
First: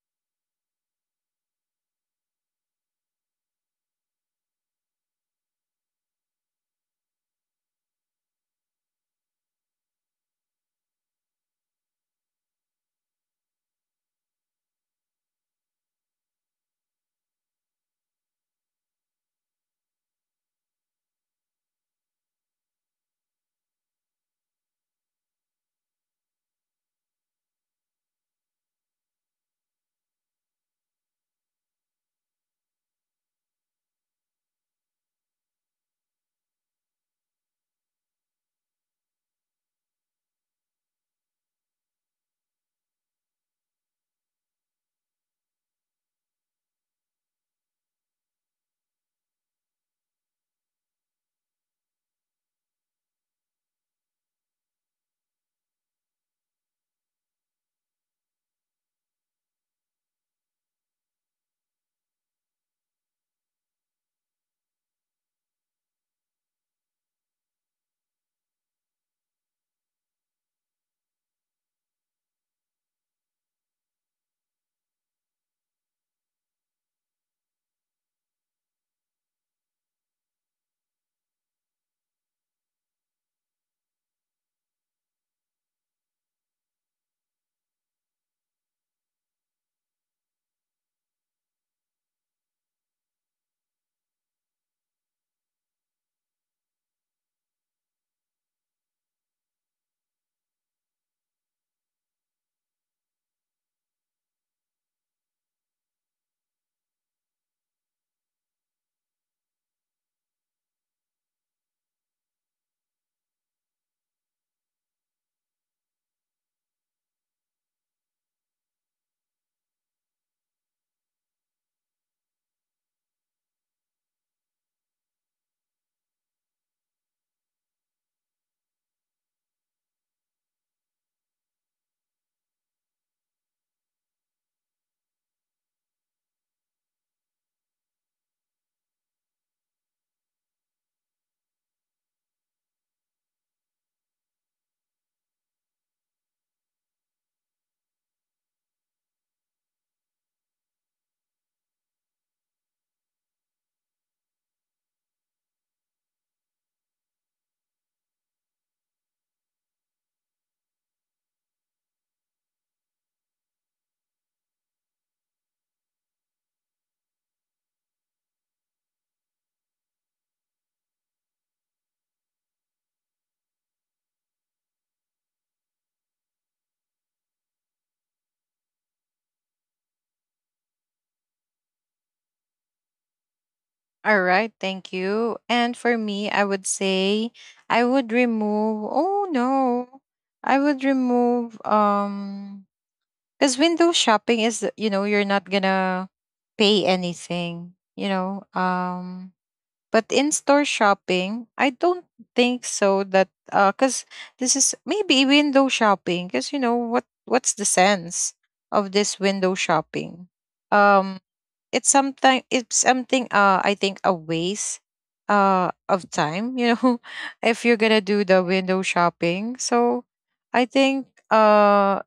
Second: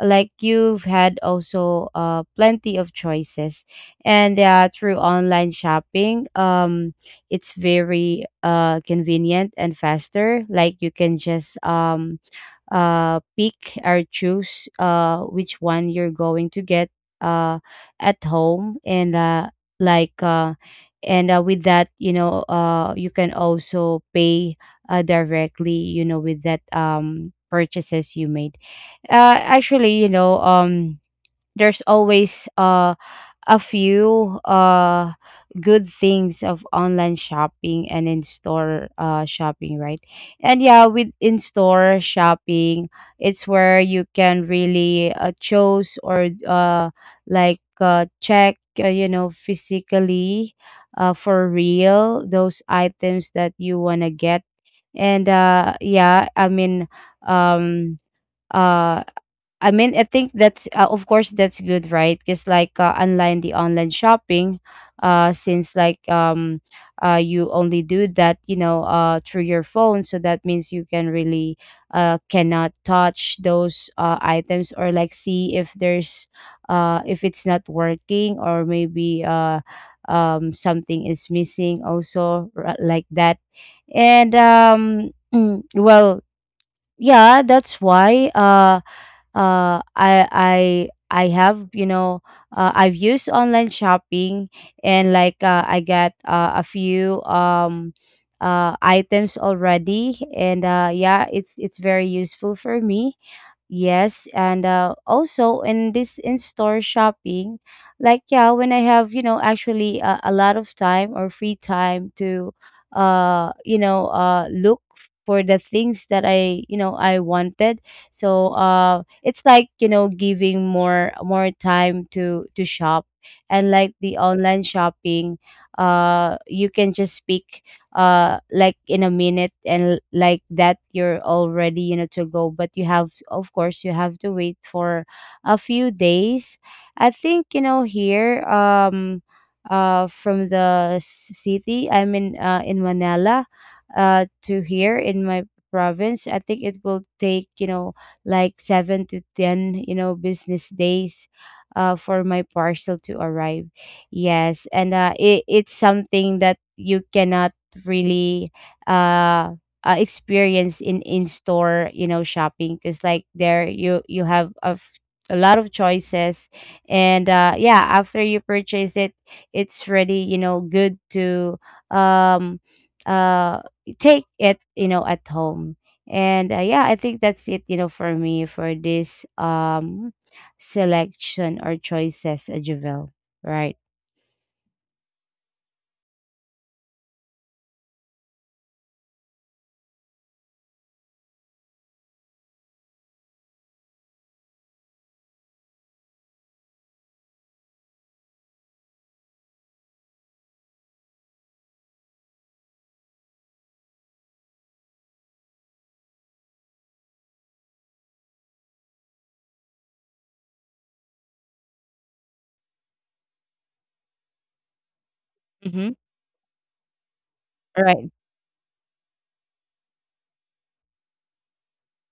Speaker 2: like you've had also, plenty of choices. And, through online shopping, it's very, convenient and faster. Like you can just, pick or choose, which one you're going to get, uh, at home. And uh, like uh, and uh, with that, you know, you can also pay, directly, you know, with that, purchases you made. Actually, you know, there's always a few good things of online shopping and in store shopping, right? And yeah, with in store shopping, it's where you can really, choose or, like, check, you know, physically, for real, those items that you want to get. And yeah, um uh I mean, I think that's, of course, that's good, right? Because like, online the online shopping, since like, you only do that, you know, through your phone. So that means you can really cannot touch those items, or like see if there's, if it's not working, or maybe something is missing also, like that. And [clears throat] well, yeah, that's why. I have, you know, I've used online shopping. And like, I got, a few items already. And yeah, it's very useful for me. Yes, and, also in this in-store shopping, like yeah, when I have, you know, actually, a lot of time or free time to, you know, look for the things that I you know, I wanted. So it's like, you know, giving more time to shop, and like the online shopping, you can just pick like in a minute, and like that you're already, you know, to go. But you have, of course, you have to wait for a few days. I think, you know, here, from the city I'm in, in Manila, to here in my province, I think it will take, you know, like 7 to 10, you know, business days for my parcel to arrive. Yes, and it's something that you cannot really, uh, experience in in-store, you know, shopping because like there you have a lot of choices. And yeah, after you purchase it, it's really, you know, good to um uh take it, you know, at home. And, yeah, I think that's it, you know, for me for this selection or choices, a Javel. Right.
Speaker 1: All right, thank you. And for me, I would say I would remove, oh no, I would remove, because window shopping is, you know, you're not gonna pay anything, you know. But in store shopping, I don't think so, that because this is maybe window shopping. Because you know what, what's the sense of this window shopping? Um, it's something, it's something. I think a waste
Speaker 2: Mm-hmm.
Speaker 1: of time, you know, [laughs] if you're gonna
Speaker 2: Right.
Speaker 1: do the window shopping. So I think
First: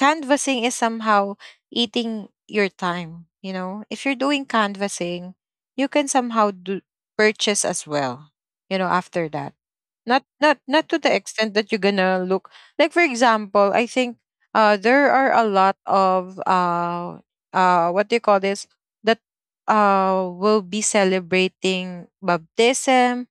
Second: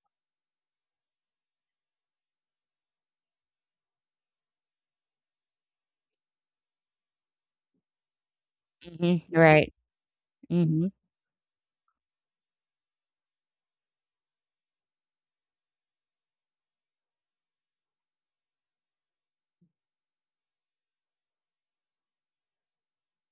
Speaker 1: canvassing is somehow eating your time, you know. If you're doing canvassing, you can somehow do purchase as well, you know, after
Speaker 2: Mm-hmm.
Speaker 1: that.
Speaker 2: Right.
Speaker 1: Not, not,
Speaker 2: Mm-hmm.
Speaker 1: not to the extent that you're gonna look, like for example, I think there are a lot of what do you call this, that will be celebrating baptism,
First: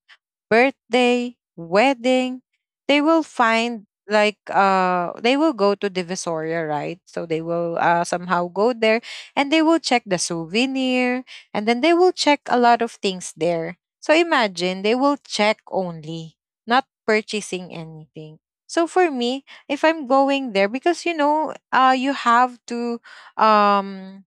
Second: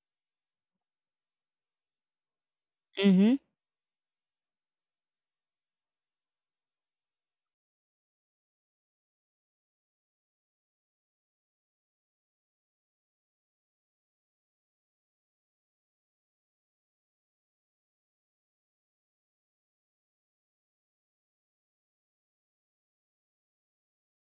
Speaker 1: birthday, wedding, they will
Speaker 2: Mm-hmm.
Speaker 1: find, like they will go to Divisoria, right? So they will somehow go there and they will check the souvenir, and then they will check a lot of things there. So imagine, they will check only, not purchasing anything. So for me, if I'm going there, because you know, you have to um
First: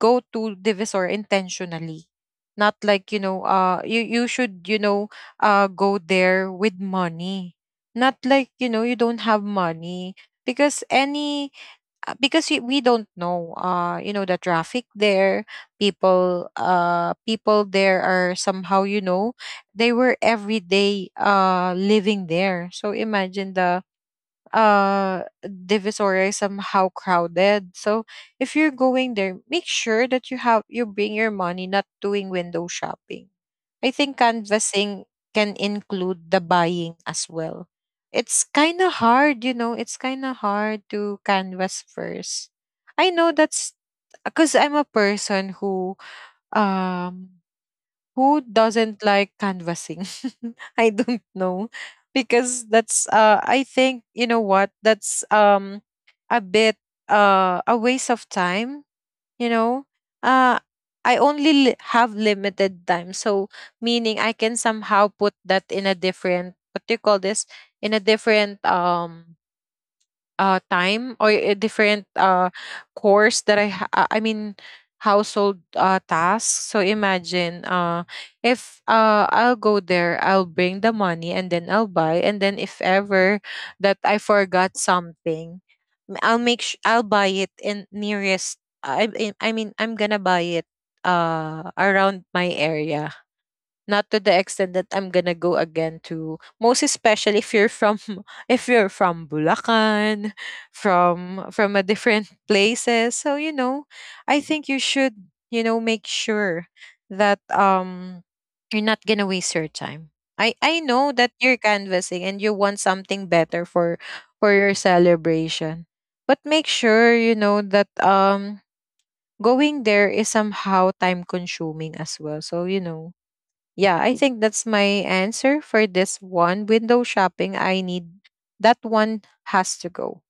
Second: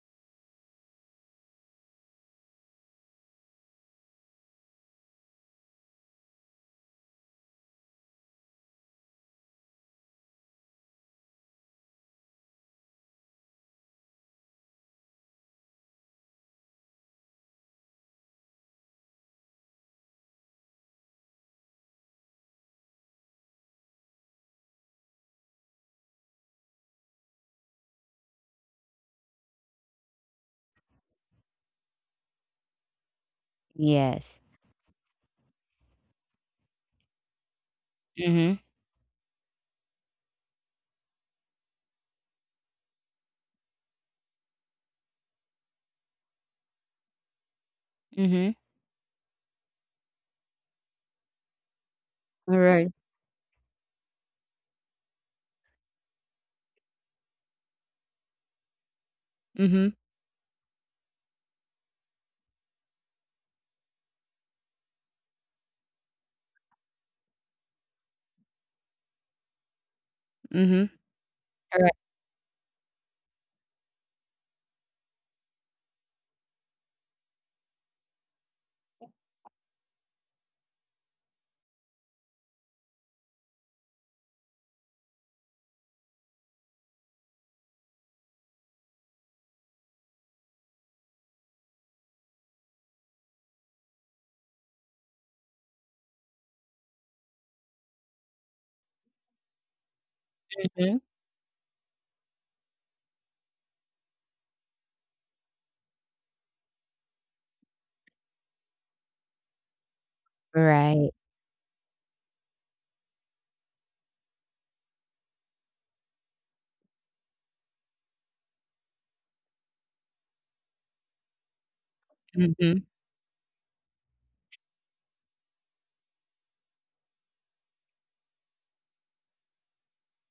Speaker 1: go to divisor intentionally, not like, you know, you should, you know, go there with money, not like, you know, you don't have money. Because any because we don't know, you know, the traffic there, people, people there are somehow, you know, they were every day living there. So imagine, the Divisoria is somehow crowded. So if you're going there, make sure that you have, you bring your money, not doing window shopping. I think
Speaker 2: Yes.
Speaker 1: canvassing can include the buying as well. It's
Speaker 2: Mhm.
Speaker 1: kind of hard, you know, it's kind of hard to canvas first. I know that's because I'm a person who, um who
Speaker 2: Mhm.
Speaker 1: doesn't like canvassing? [laughs] I don't know because
Speaker 2: Right.
Speaker 1: that's I think, you know what, that's a bit a waste of time, you know.
Speaker 2: Mhm.
Speaker 1: Uh I only have limited time. So meaning I can somehow put that in a different, what do you call this, in a different
Speaker 2: Mhm.
Speaker 1: time, or a
Speaker 2: Right.
Speaker 1: different course that I mean household tasks. So imagine, if I'll go there, I'll bring the money, and then I'll buy, and then if ever that I forgot something, I'll make I'll buy it in nearest, I mean I'm gonna buy it around my area, not to the extent that I'm gonna go again to, most especially if you're from [laughs] if you're from Bulacan,
Speaker 2: Mhm.
Speaker 1: from a different places. So you know, I think you should, you know, make sure that you're not gonna waste your time. I know
Speaker 2: Right.
Speaker 1: that you're canvassing and you want something better for your celebration, but make sure, you know, that going there is somehow time consuming as well. So you
Speaker 2: Mhm.
Speaker 1: know, yeah, I think that's my answer for this one. Window shopping, I need that one has to go.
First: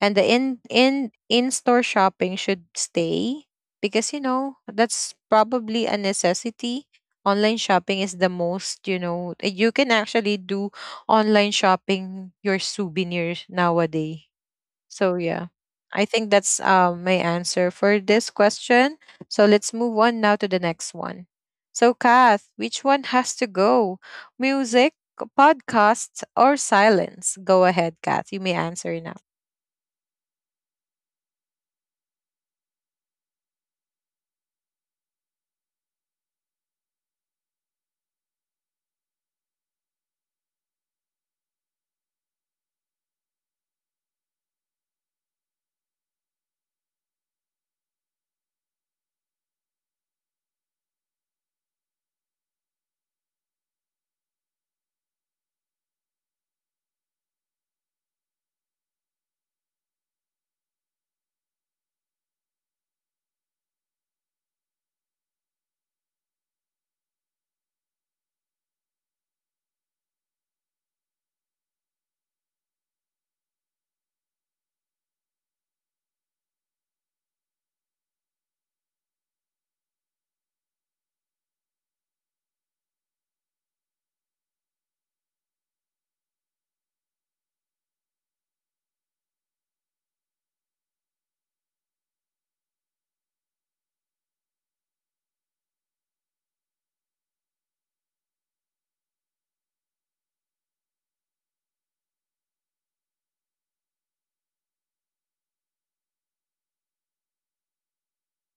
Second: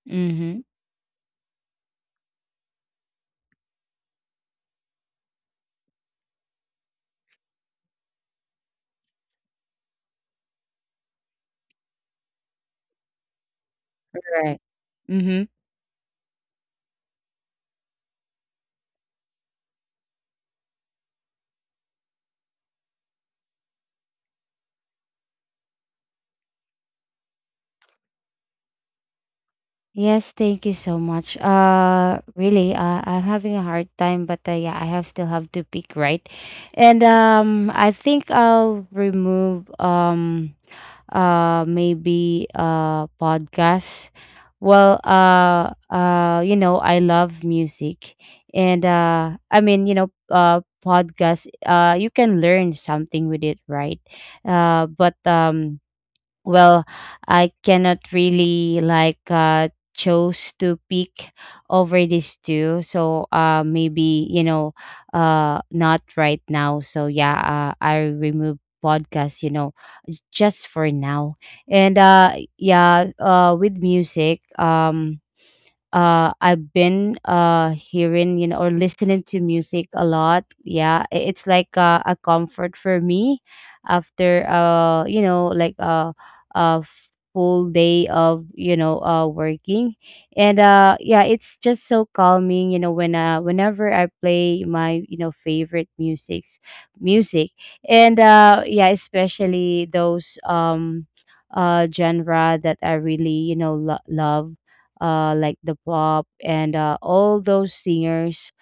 Speaker 1: And the
Speaker 2: Mhm.
Speaker 1: in in-store shopping should stay because you know, that's probably a necessity. Online shopping is the most, you know, you can actually do online shopping your souvenirs nowadays.
Speaker 2: Right.
Speaker 1: So yeah,
Speaker 2: Mhm.
Speaker 1: I think that's my answer for this question. So let's move on now to the next one. So Kath, which one has to go? Music, podcasts, or silence? Go ahead, Kath. You may answer now.
Speaker 2: Yes, thank you so much. Really, I'm having a hard time, but yeah, I have still have to pick, right? And I think I'll remove maybe podcasts. Well, you know, I love music. And I mean, you know, podcast, you can learn something with it, right? But, well, I cannot really, like, chose to pick over these two. So maybe, you know, not right now. So yeah, I remove podcast, you know, just for now. And yeah, with music, I've been hearing, you know, or listening to music a lot. Yeah, it's like a comfort for me after a full day of working. And yeah, it's just so calming, you know, when whenever I play my, you know, favorite music. And yeah, especially those genre that I really, you know, love, like the pop and all those singers,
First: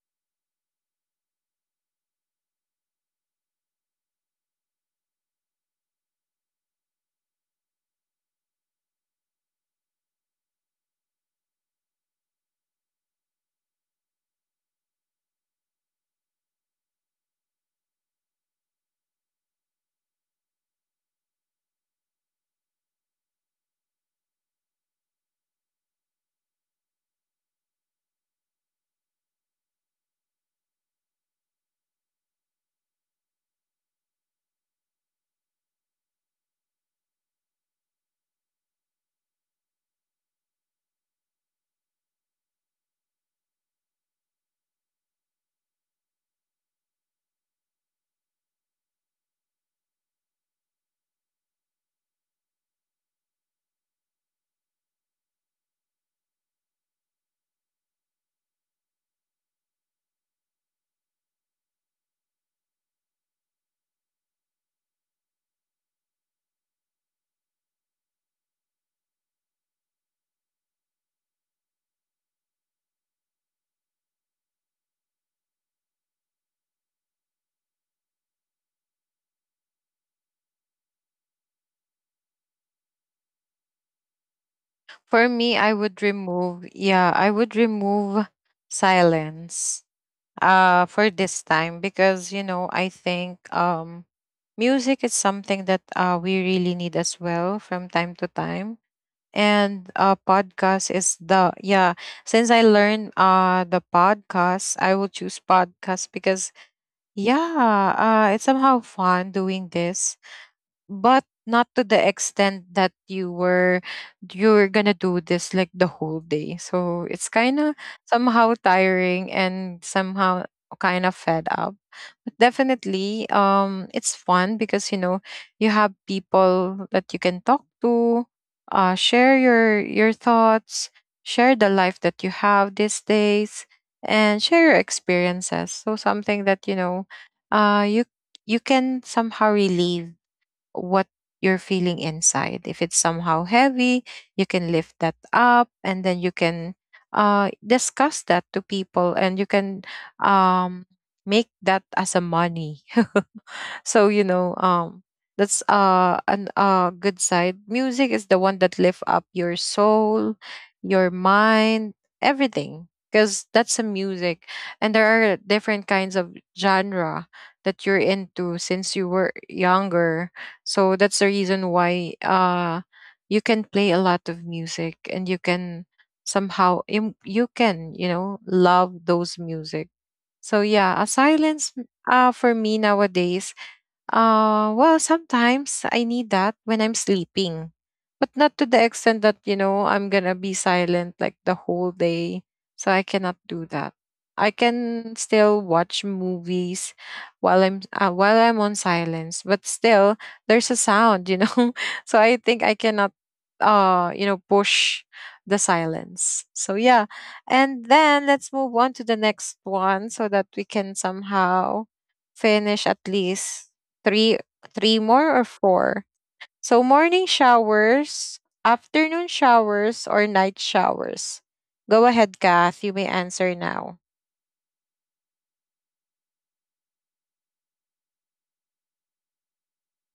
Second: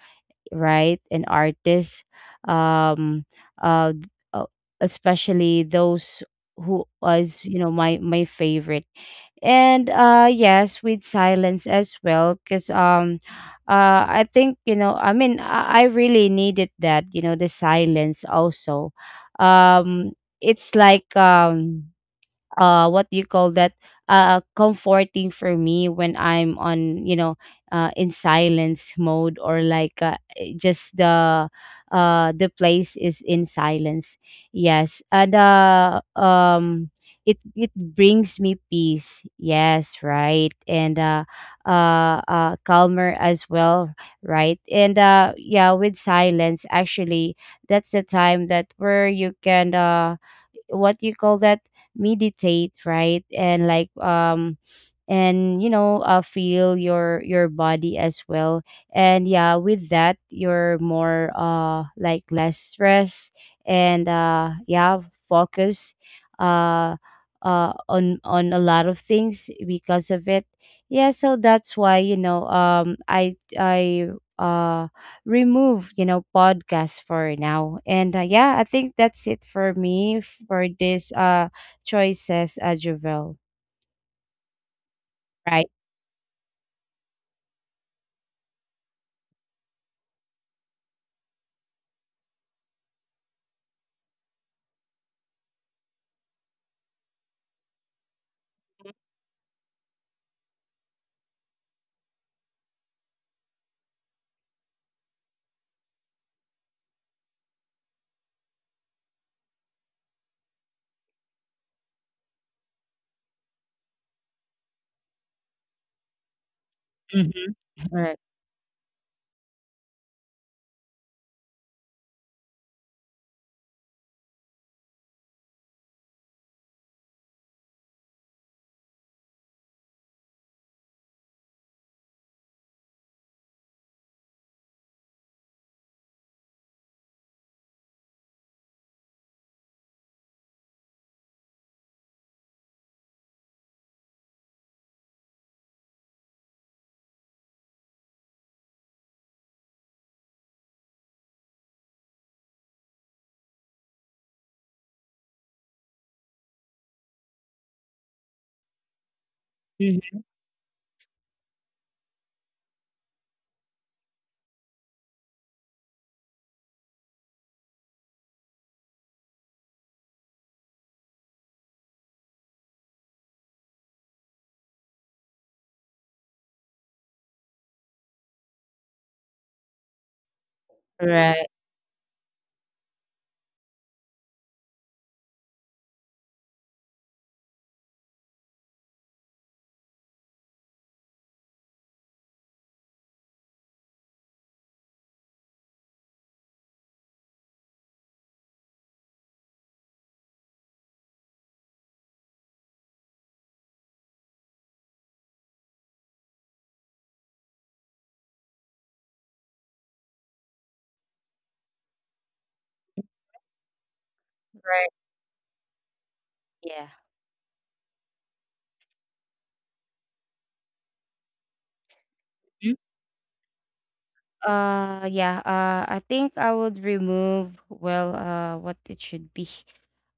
Speaker 2: right, and artists, um, uh, d- uh, especially those who was, you know, my favorite. And yes, with silence as well, because I think, I mean, I really needed that, the silence also. um it's like, what do you call that, comforting for me when I'm on you know in silence mode, or like just the place is in silence. Yes, and it it brings me peace. Yes, right, and calmer as well. Right, and yeah, with silence, actually, that's the time that where you can what you call that, meditate, right? And like and you know feel your body as well. And yeah, with that, you're more like less stress, and yeah, focus uh on a lot of things because of it. Yeah, so that's why, I uh remove, you know, podcast for now. And yeah, I think that's it for me for this choices, Jovel.
Speaker 1: For me,
Speaker 2: Right.
Speaker 1: I would remove, yeah, I would remove silence. For this time, because you know, I think, music is something that we really need as well from time to time. And podcast is the, yeah, since I learned the podcast, I will choose podcast because, yeah, it's somehow fun doing this, but not to the extent that you were gonna do this like the whole day. So it's
Speaker 2: Mhm.
Speaker 1: kind of
Speaker 2: Right.
Speaker 1: somehow tiring and somehow kind of fed up. But definitely, it's fun because you know you have people that you can talk to, share your thoughts, share the life that you have these days, and share your experiences. So something that, you know, uh, you you can somehow relieve what you're feeling inside. If it's somehow heavy, you can lift that up, and then you can discuss that to people, and you can um, make that as a money. So you know, that's an good side. Music is the one that lifts up your
Speaker 2: Mhm.
Speaker 1: soul, your mind, everything. Because that's a music, and there are different kinds of genre that you're into since you were younger. So that's the reason why you can play a lot of music, and you can somehow you can, you know, love those music. So yeah, a
Speaker 2: Right.
Speaker 1: silence for me nowadays, well, sometimes I need that when I'm sleeping, but not to the extent that, you know, I'm gonna be silent like the whole day. So I cannot do that. I can still watch movies while I'm, while I'm on silence, but still there's a sound, you know. [laughs] So I think I cannot, you know, push the silence. So yeah. And then let's move on to the next one, so that we can somehow finish at least three,
Speaker 2: Right.
Speaker 1: three more or four.
Speaker 2: Yeah.
Speaker 1: So morning showers, afternoon showers, or night showers. Go ahead,
Speaker 2: Mhm.
Speaker 1: Kath. You may answer now.
Speaker 2: Yeah, I think I would remove, well, what it should be.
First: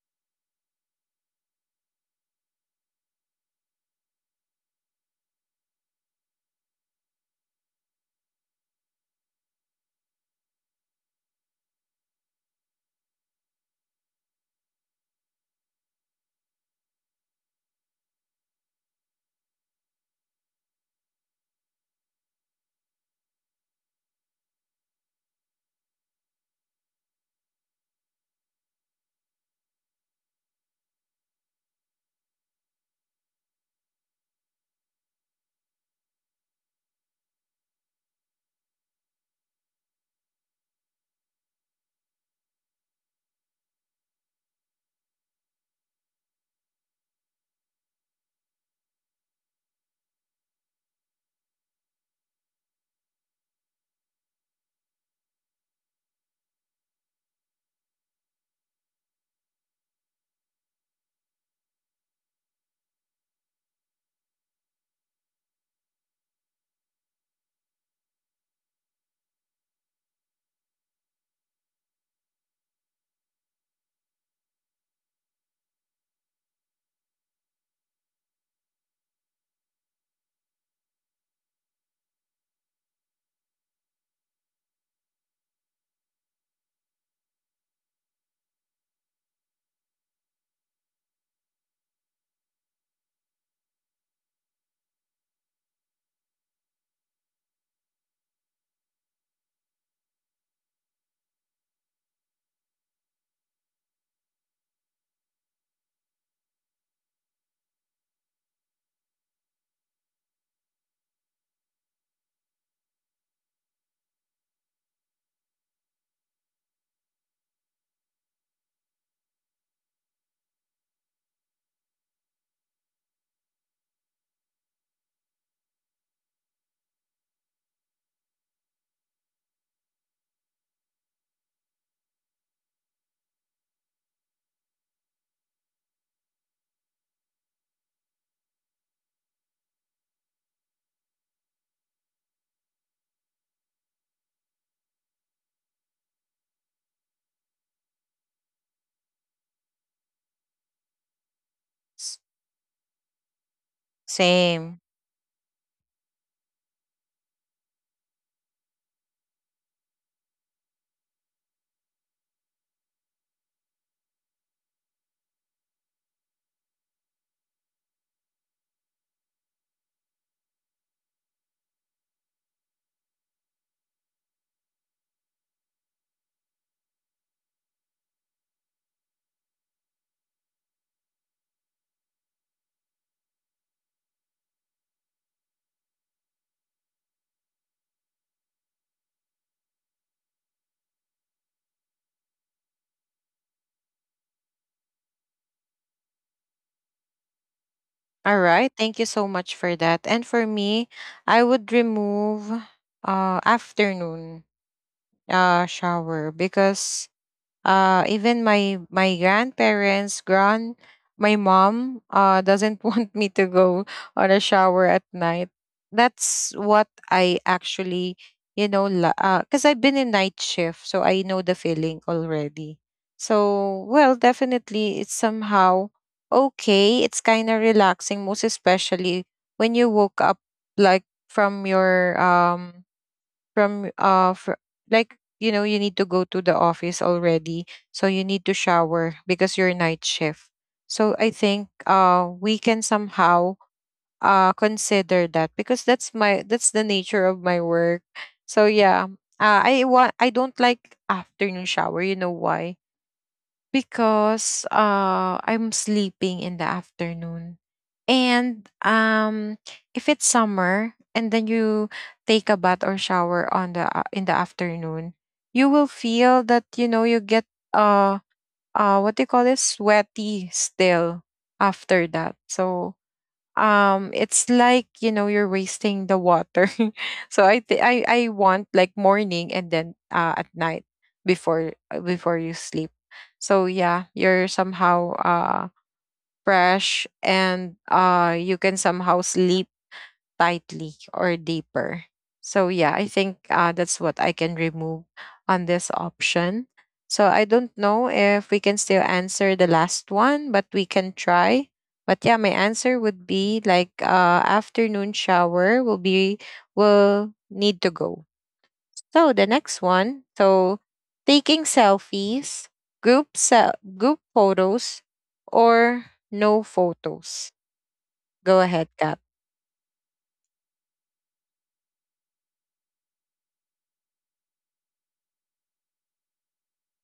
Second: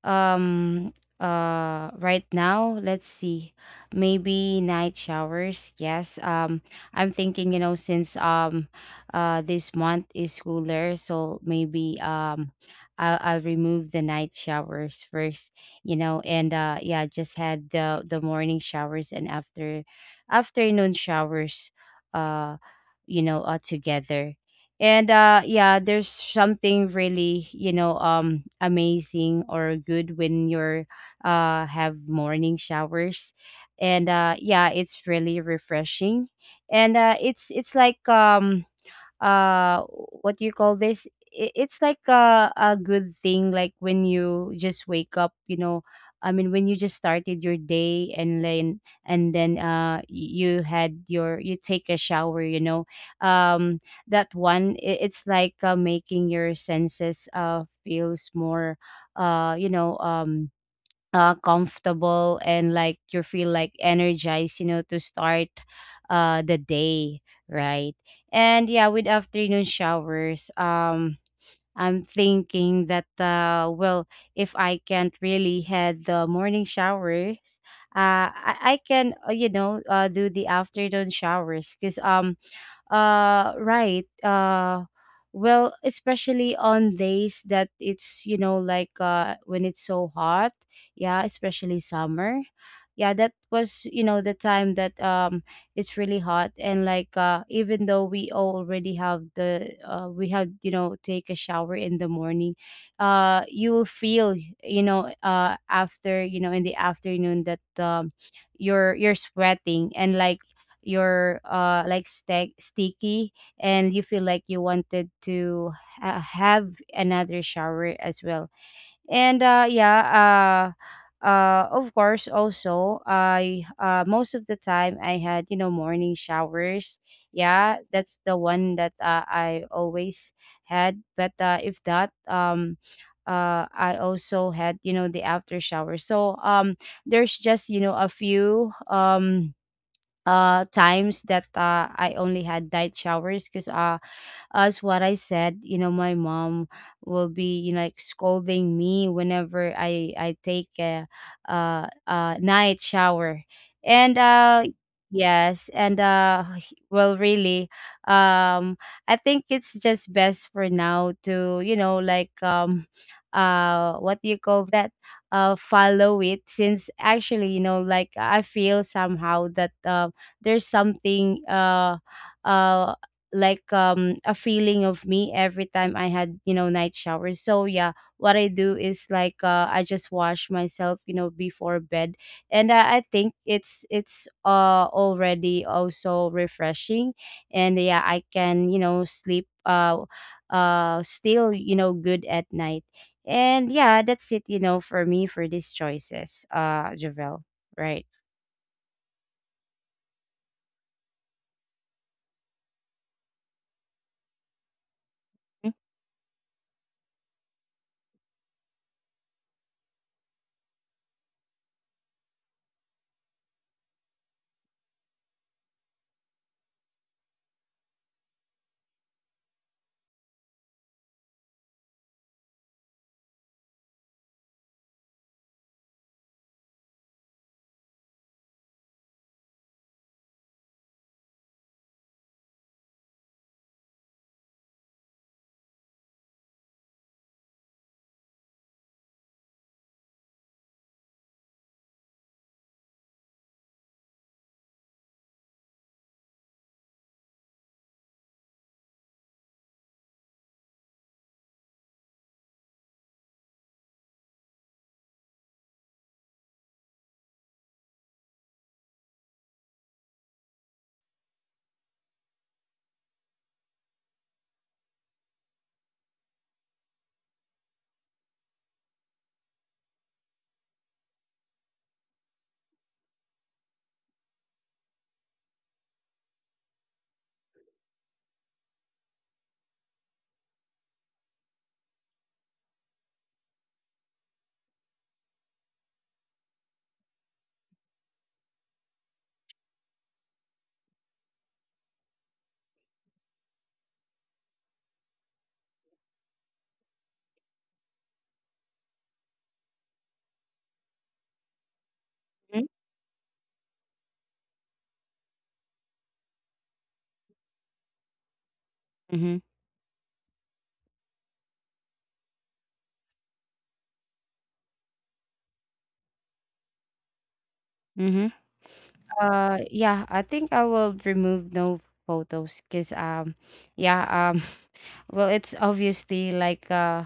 Speaker 2: um right now, let's see, maybe night showers. Yes, I'm thinking, you know, since this month is cooler, so maybe, um, I'll remove the night showers first, you know, and yeah, just had the morning showers and afternoon showers, uh you know, together. And yeah, there's something really, you know, amazing or good when you're have morning showers. And yeah, it's really refreshing. And it's like, uh what do you call this, I- it's like a good thing, like when you just wake up, you know, I mean, when you just started your day, and then you had your, you take a shower, you know. um that one, I- it's like, making your senses feels more uh you know um comfortable, and like you feel like energized, you know, to start the day, right? And yeah, with afternoon showers, I'm thinking that, well, if I can't really had the morning showers, uh, I can, you know, do the afternoon showers, because right, well, especially on days that it's, you know, like when it's so hot. Yeah, especially summer. Yeah, that was, you know, the time that it's really hot, and like even though we already have the we had, you know, take a shower in the morning, you will feel, you know, in the afternoon that you're sweating, and like you're, like sticky, and you feel like you wanted to have another shower as well. And yeah, of course, also I most of the time I had, you know, morning showers. Yeah, that's the one that, I always had. But if that, I also had, you know, the after shower, so there's just, you know, a few, times that, I only had night showers, cause as what I said, you know, my mom will be, you know, like scolding me whenever I take a,
Speaker 1: S-
Speaker 2: night shower, and
Speaker 1: Same.
Speaker 2: yes, and [laughs] well, really, um I think it's just best for now to, you know, like, what do you call that, follow it, since actually, you know, like I feel somehow that, there's something, uh like a feeling of me every time I had, you know, night showers. So yeah, what I do is, like, I just wash myself, you know, before bed. And I think it's already also refreshing. And yeah, I can, you know, sleep still, you know, good at night. And yeah, that's it, you know, for me for these choices, Javel. Right.
Speaker 1: All right. Thank you so much for that. And for me, I would remove afternoon shower. Because even my grandparents, grand, my mom doesn't [laughs] want me to go on a shower at night. That's what I actually, you know, cuz I've been in night shift, so I know the feeling already. So well, definitely it's somehow okay, it's kind of relaxing, most especially when you woke up, like from your from like you know, you need to go to the office already, so you need to shower because you're night shift. So I think we can somehow consider that, because that's my, that's the nature of my work. So yeah, I don't like afternoon shower, you know why? Because I'm sleeping in the afternoon. And if it's summer, and then you take a bath or shower on in the afternoon, you will feel that, you know, you get uh what do you call it, sweaty still after that. So it's like, you know, you're wasting the water. [laughs] So I th- I want like morning, and then at night, before, before you sleep. So yeah, you're somehow fresh, and you can somehow sleep tightly or deeper. So yeah, I think that's what I can remove on this option. So I don't know if we can still answer the last one, but we can try. But yeah, my
Speaker 2: Mhm,
Speaker 1: answer would be like afternoon shower will be, will need to go. So
Speaker 2: mhm,
Speaker 1: the next one, so taking selfies, group photos, or no photos.
Speaker 2: mhm.
Speaker 1: Go ahead, Kat.
Speaker 2: Yeah, I think I will remove no photos because, yeah, um, well, it's obviously like uh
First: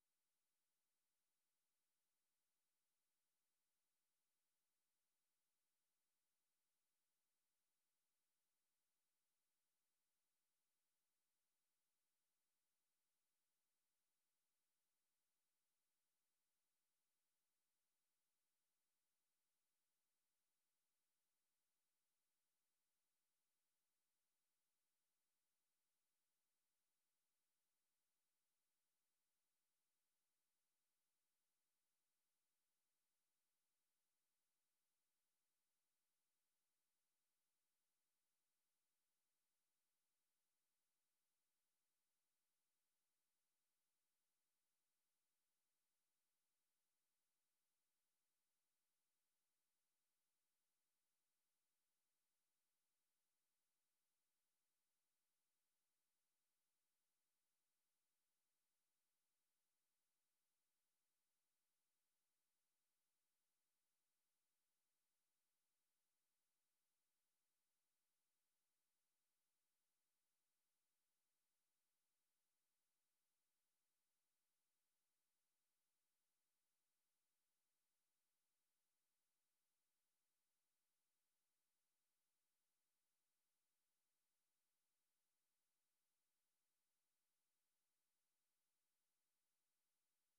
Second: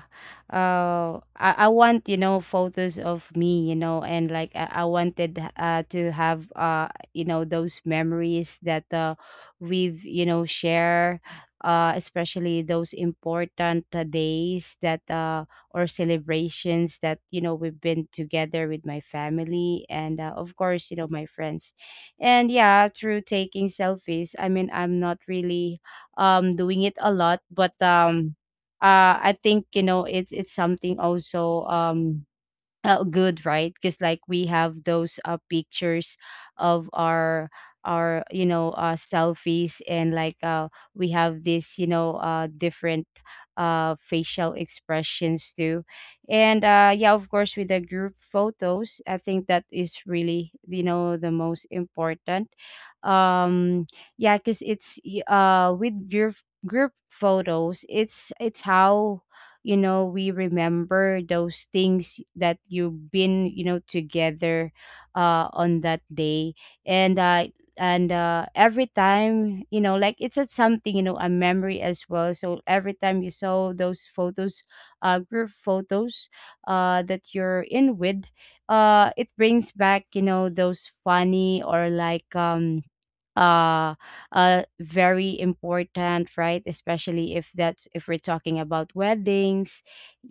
Speaker 2: uh I, I want, you know, photos of me, you know, and like I wanted to have you know, those memories that we've, you know, share, especially those important, days that or celebrations that, you know, we've been together with my family, and of course, you know, my friends. And yeah, through taking selfies, I mean, I'm not really doing it a lot, but I think, you know, it's something also, good, right? Because like we have those, pictures of our you know, selfies, and like, we have this, you know, different, facial expressions too. And yeah, of course, with the group photos, I think that is really, you know, the most important. um yeah, because it's with group photos, it's how, you know, we remember those things that you've been, you know, together on that day. And every time, you know, like it's a something, you know, a memory as well, so every time you saw those photos, group photos, that you're in with, it brings back, you know, those funny or like, uh very important, right, especially if that's, if we're talking about weddings,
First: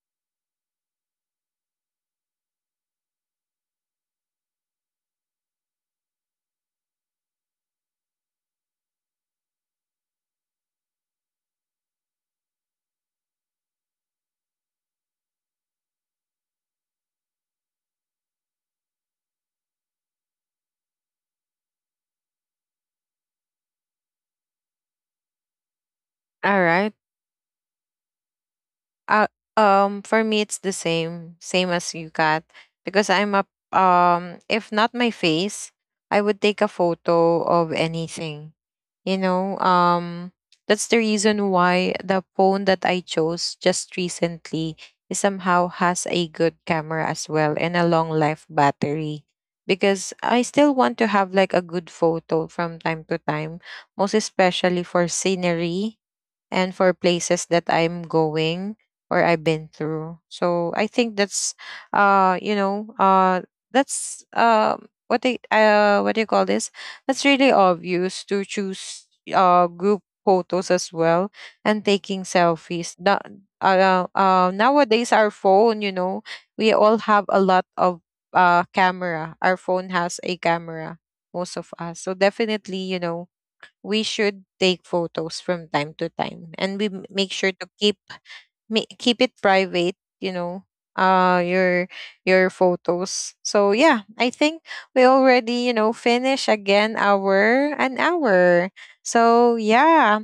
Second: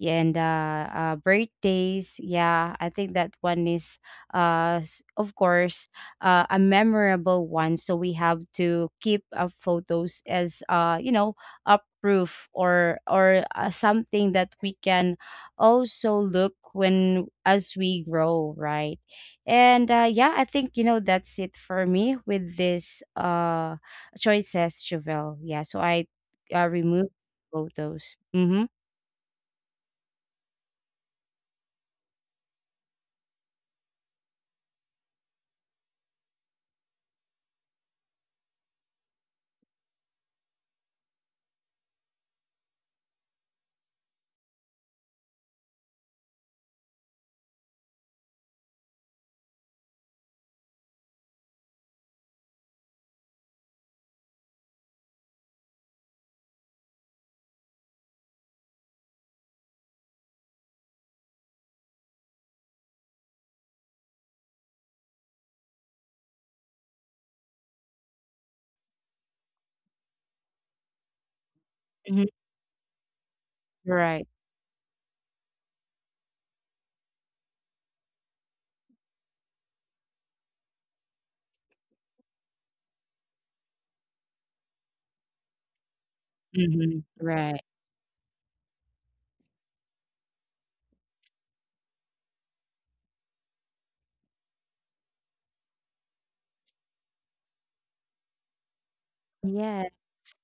Speaker 2: and birthdays. Yeah, I think that one is, of course, a memorable one, so we have to keep, photos as, you know, a proof or something that we can also look when as we grow, right? And yeah, I think, you know, that's it for me with this choices, chevelle. Yeah, so I
Speaker 1: All right.
Speaker 2: removed both those. Mm-hmm,
Speaker 1: Uh, for me, it's the same, same as you got, because I'm a If not my face, I would take a photo of anything. You know, that's the reason why the phone that I chose just recently is somehow has a good camera as well, and a long life battery. Because I still want to have like a good photo from time to time, most especially for scenery and for places that I'm going or I've been through. So I think that's you know, that's what they, what do you call this, that's really obvious to choose group photos as well, and taking
Speaker 2: mm-hmm.
Speaker 1: selfies. Now,
Speaker 2: Right.
Speaker 1: nowadays our phone, you know, we all have a lot of camera. Our phone has a camera, most of us. So definitely, you know, we should take photos from time to time, and we
Speaker 2: Mm-hmm.
Speaker 1: make sure
Speaker 2: Right.
Speaker 1: to keep, keep it private, you know, uh your your photos. So yeah, I think we already, you know, finish again our an hour. So
Speaker 2: Yeah.
Speaker 1: yeah,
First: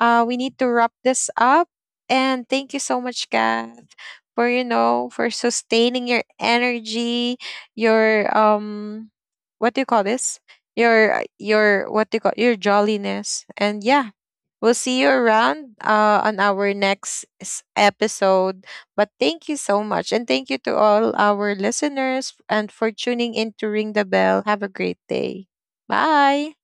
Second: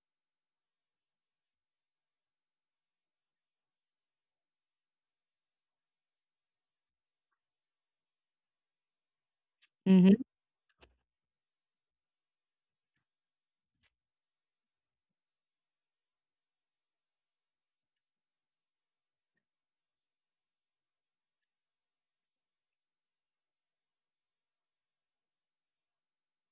Speaker 1: we need to wrap this up. And thank you so much, Kath, for, you know, for sustaining your energy, your, what do you call
Speaker 2: Mm-hmm.
Speaker 1: this, your, what do you call, your jolliness? And yeah, we'll see you around on our next episode. But thank you so much, and thank you to all our listeners and for tuning in to Ring the Bell. Have a great day. Bye.